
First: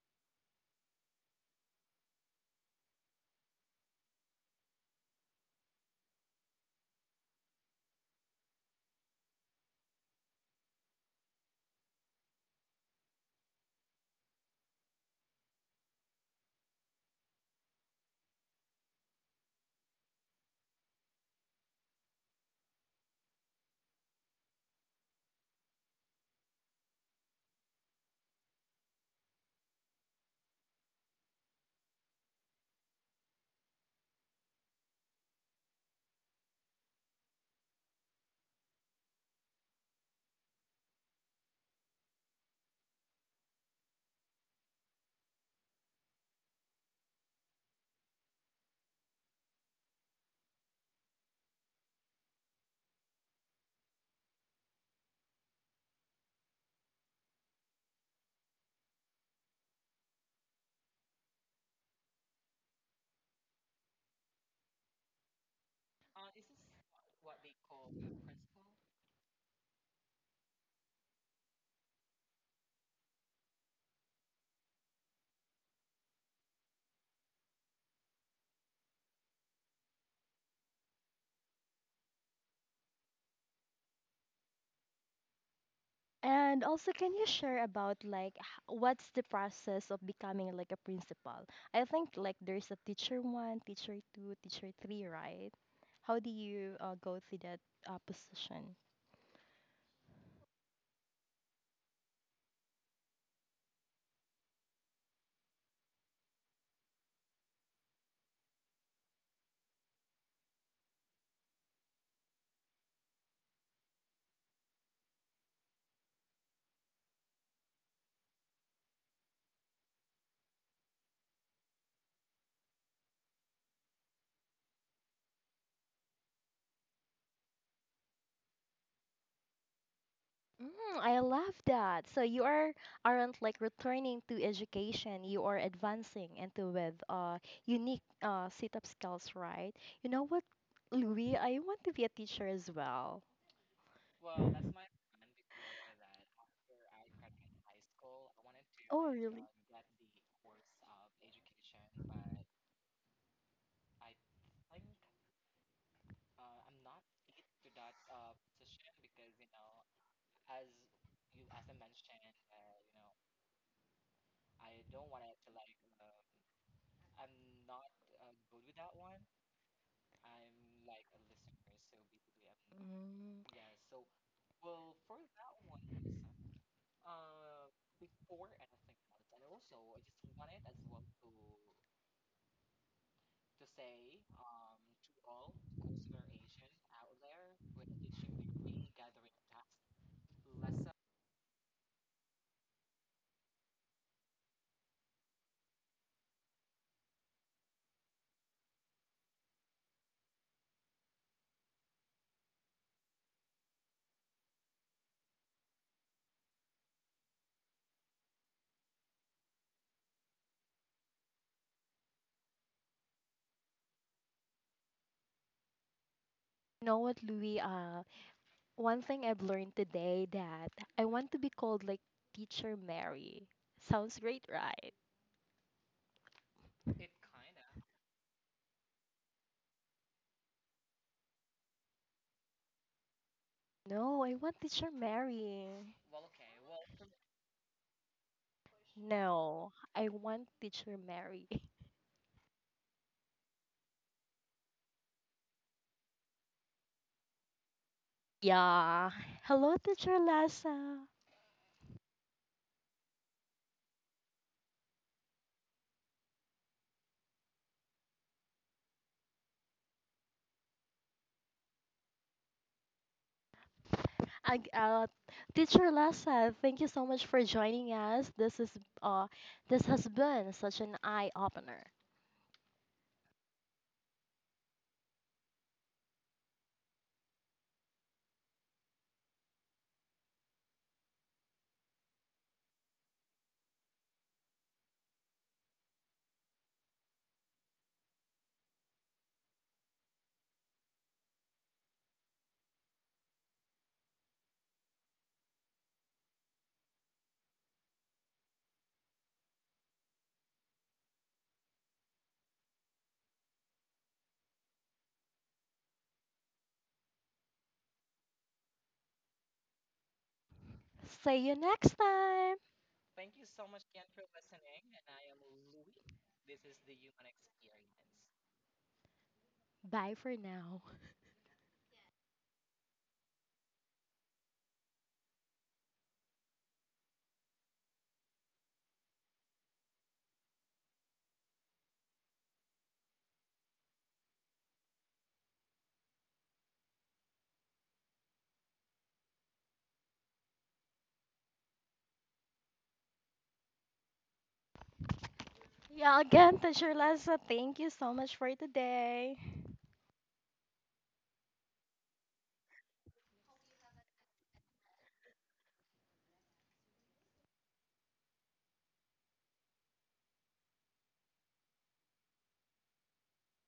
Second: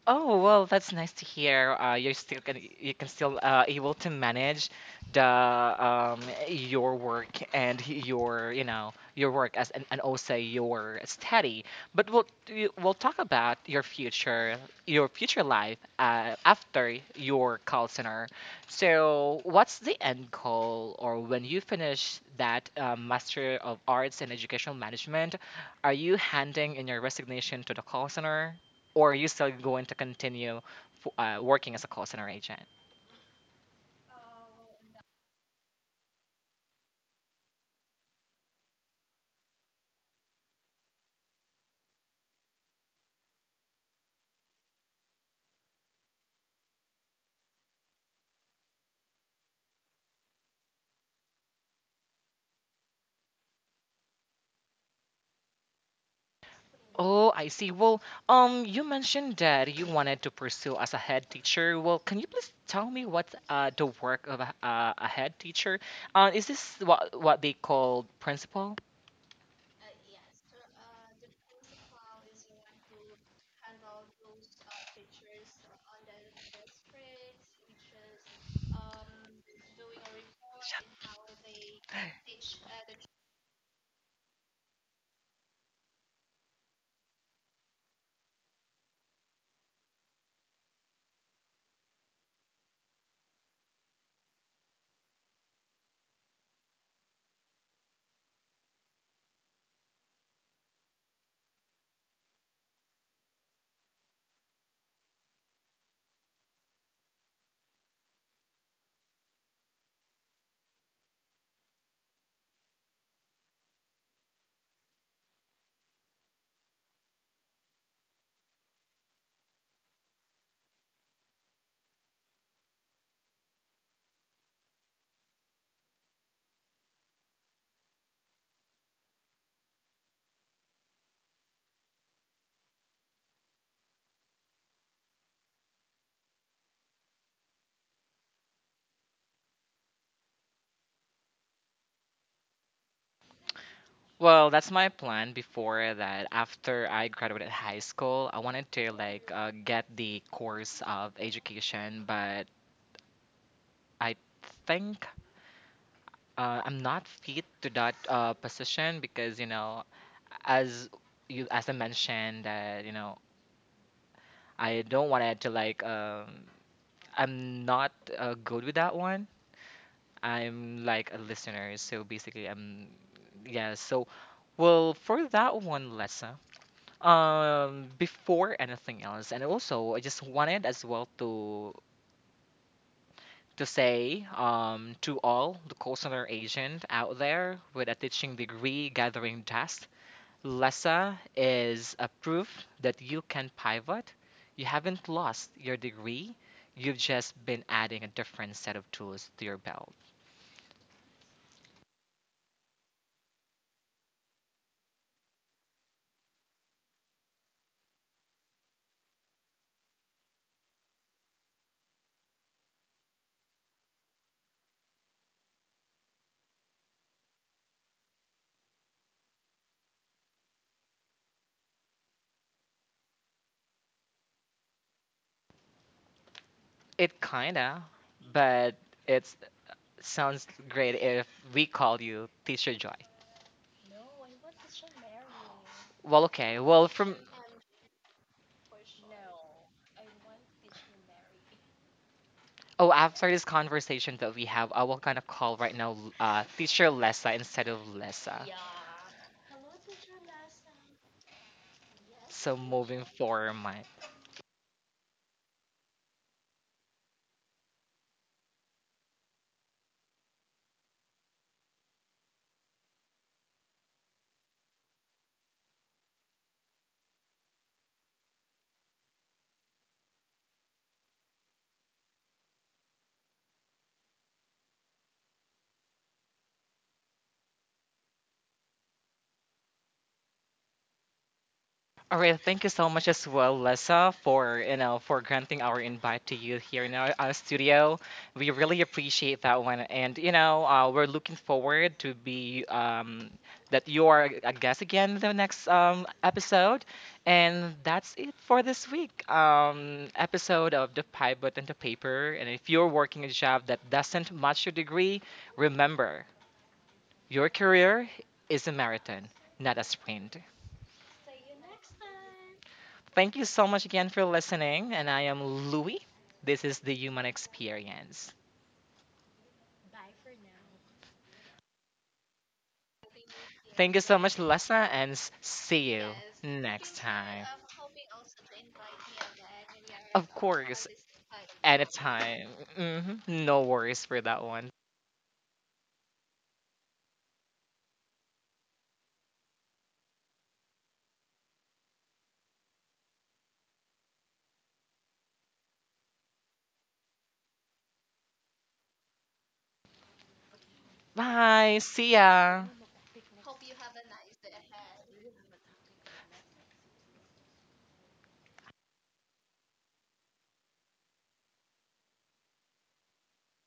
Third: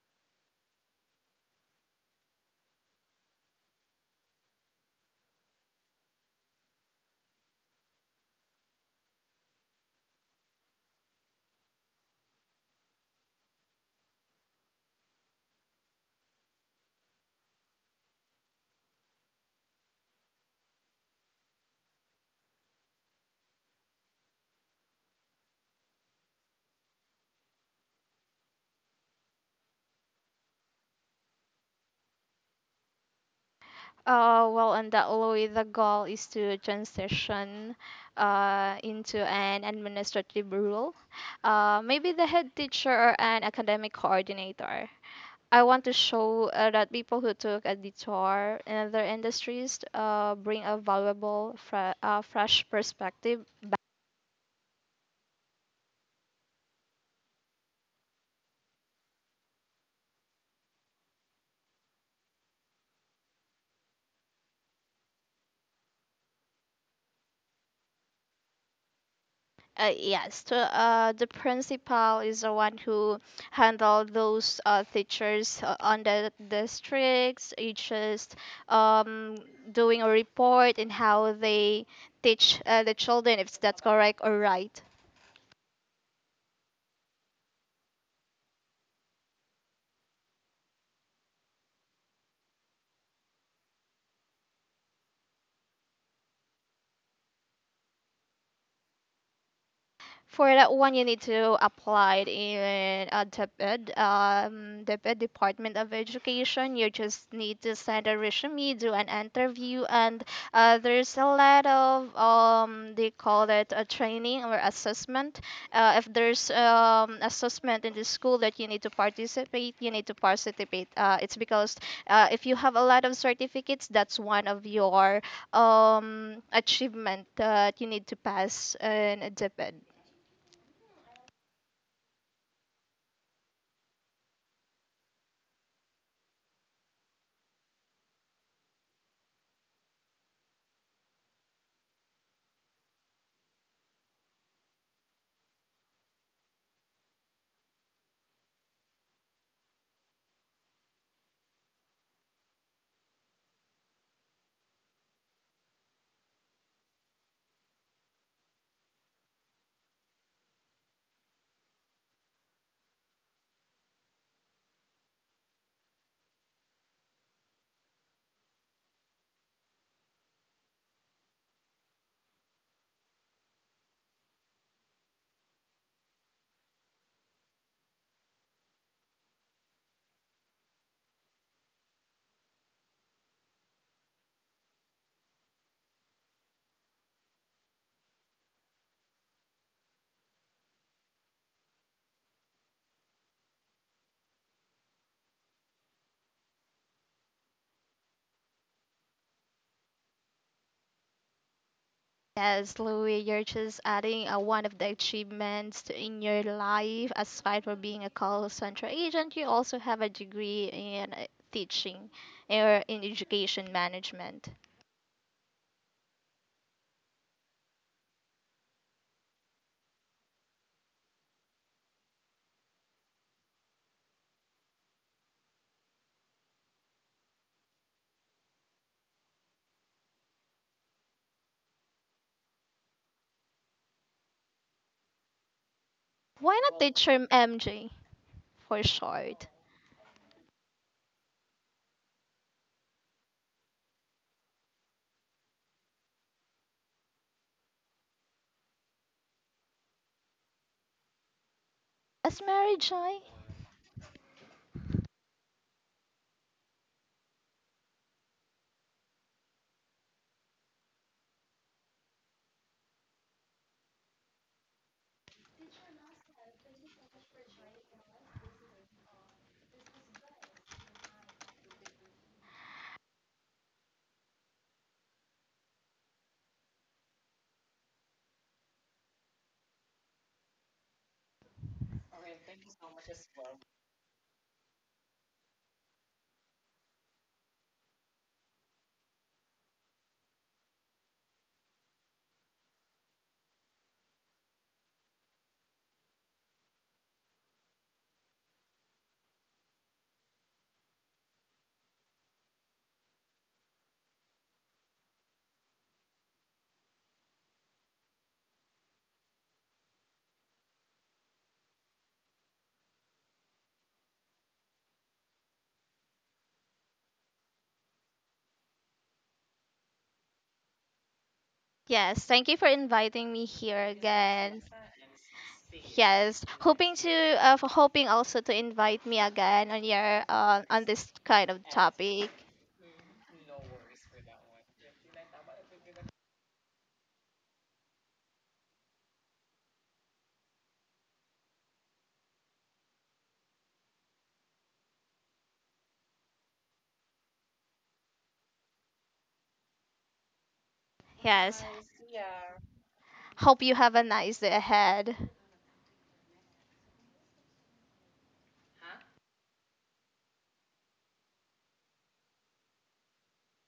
Oh well, that's nice to hear. Uh, you're still can you can still uh, able to manage the um your work and your, you know, your work as an, and also your study. But we'll you- we'll talk about your future your future life uh, after your call center. So what's the end goal or when you finish that uh, Master of Arts in Educational Management, are you handing in your resignation to the call center? Or are you still going to continue f- uh, working as a call center agent? Uh, well, and that way the goal is to transition uh, into an administrative role. Uh, maybe the head teacher or an academic coordinator. I want to show uh, that people who took a detour in other industries uh, bring a valuable, fre- uh, fresh perspective. Oh, I see. Well, um, you mentioned that you wanted to pursue as a head teacher. Well, can you please tell me what's uh, the work of a, uh, a head teacher? Uh, is this what what they call principal? Uh, yes, to, uh, the principal is the one who handle those uh, teachers uh, on the districts. It's just um, doing a report and how they teach uh, the children, if that's correct or right. And also, can you share about like h- what's the process of becoming like a principal? I think like there's a teacher one, teacher two, teacher three, right? How do you uh, go through that uh, position? For that one, you need to apply it in uh, DepEd, um, DepEd Department of Education. You just need to send a resume, do an interview, and uh, there's a lot of um, they call it a training or assessment. Uh, if there's um, assessment in the school that you need to participate, you need to participate. Uh, it's because uh, if you have a lot of certificates, that's one of your um, achievement that you need to pass in a DepEd. Mm, I love that. So you are aren't like returning to education. You are advancing into with uh unique uh sit-up skills, right? You know what, Louis? I want to be a teacher as well. Well, that's my plan before that. After I graduated high school, I wanted to Oh, like really? uh, get the course of education, but I think uh, I'm not fit to that uh, position because, you know, as you as I mentioned that, you know, I don't want it to like um, I'm not uh, good with that one. I'm like a listener, so basically I'm Mm. yeah. So well for that one, Lessa. Um, before anything else, and also I just wanted as well to to say, um, to all the call center agent out there with a teaching degree gathering dust, Lessa is a proof that you can pivot. You haven't lost your degree. You've just been adding a different set of tools to your belt. Yes, Louis, you're just adding uh, one of the achievements to- in your life. Aside from being a call center agent, you also have a degree in uh, teaching or in education management. You know what, Louis? Uh, One thing I've learned today that I want to be called like Teacher Mary. Sounds great, right? It kinda, but it sounds great if we call you Teacher Joy. No, I want Teacher Mary. Well, okay. Why not Well, the from term M J for short? No, I want Teacher Mary. oh, after this conversation that we have, I will gonna call right now, uh, Teacher Lessa instead of Lessa. Yeah. Hello, Teacher Lassa. As So Mary moving Joy? forward, I, uh, Teacher Lassa, thank you so much for joining us. This is uh, this has been such an eye opener. all right, thank you so much as well, Lessa, for, you know, for granting our invite to you here in our, our studio. We really appreciate that one, and, you know, uh, we're looking forward to be, um, that you are a guest again in the next, um, episode. And that's it for this week, um, episode of the Pivot and the Paper. And if you're working a job that doesn't match your degree, remember your career is a marathon, not a sprint. See you next time. Thank you so much again for listening. And I am Louie. This is the human experience. Bye for now. Yes, thank you for inviting me here Thank you so much, again. Lessa, and s- see you Yes, hoping next to time. uh, for hoping also to invite me again on your Of uh, on course, this kind of topic. anytime. hmm No worries for that one. Yeah, again, Teacher Lassa, thank you so much for today. Yes, Bye. See ya. hope you have a nice day ahead.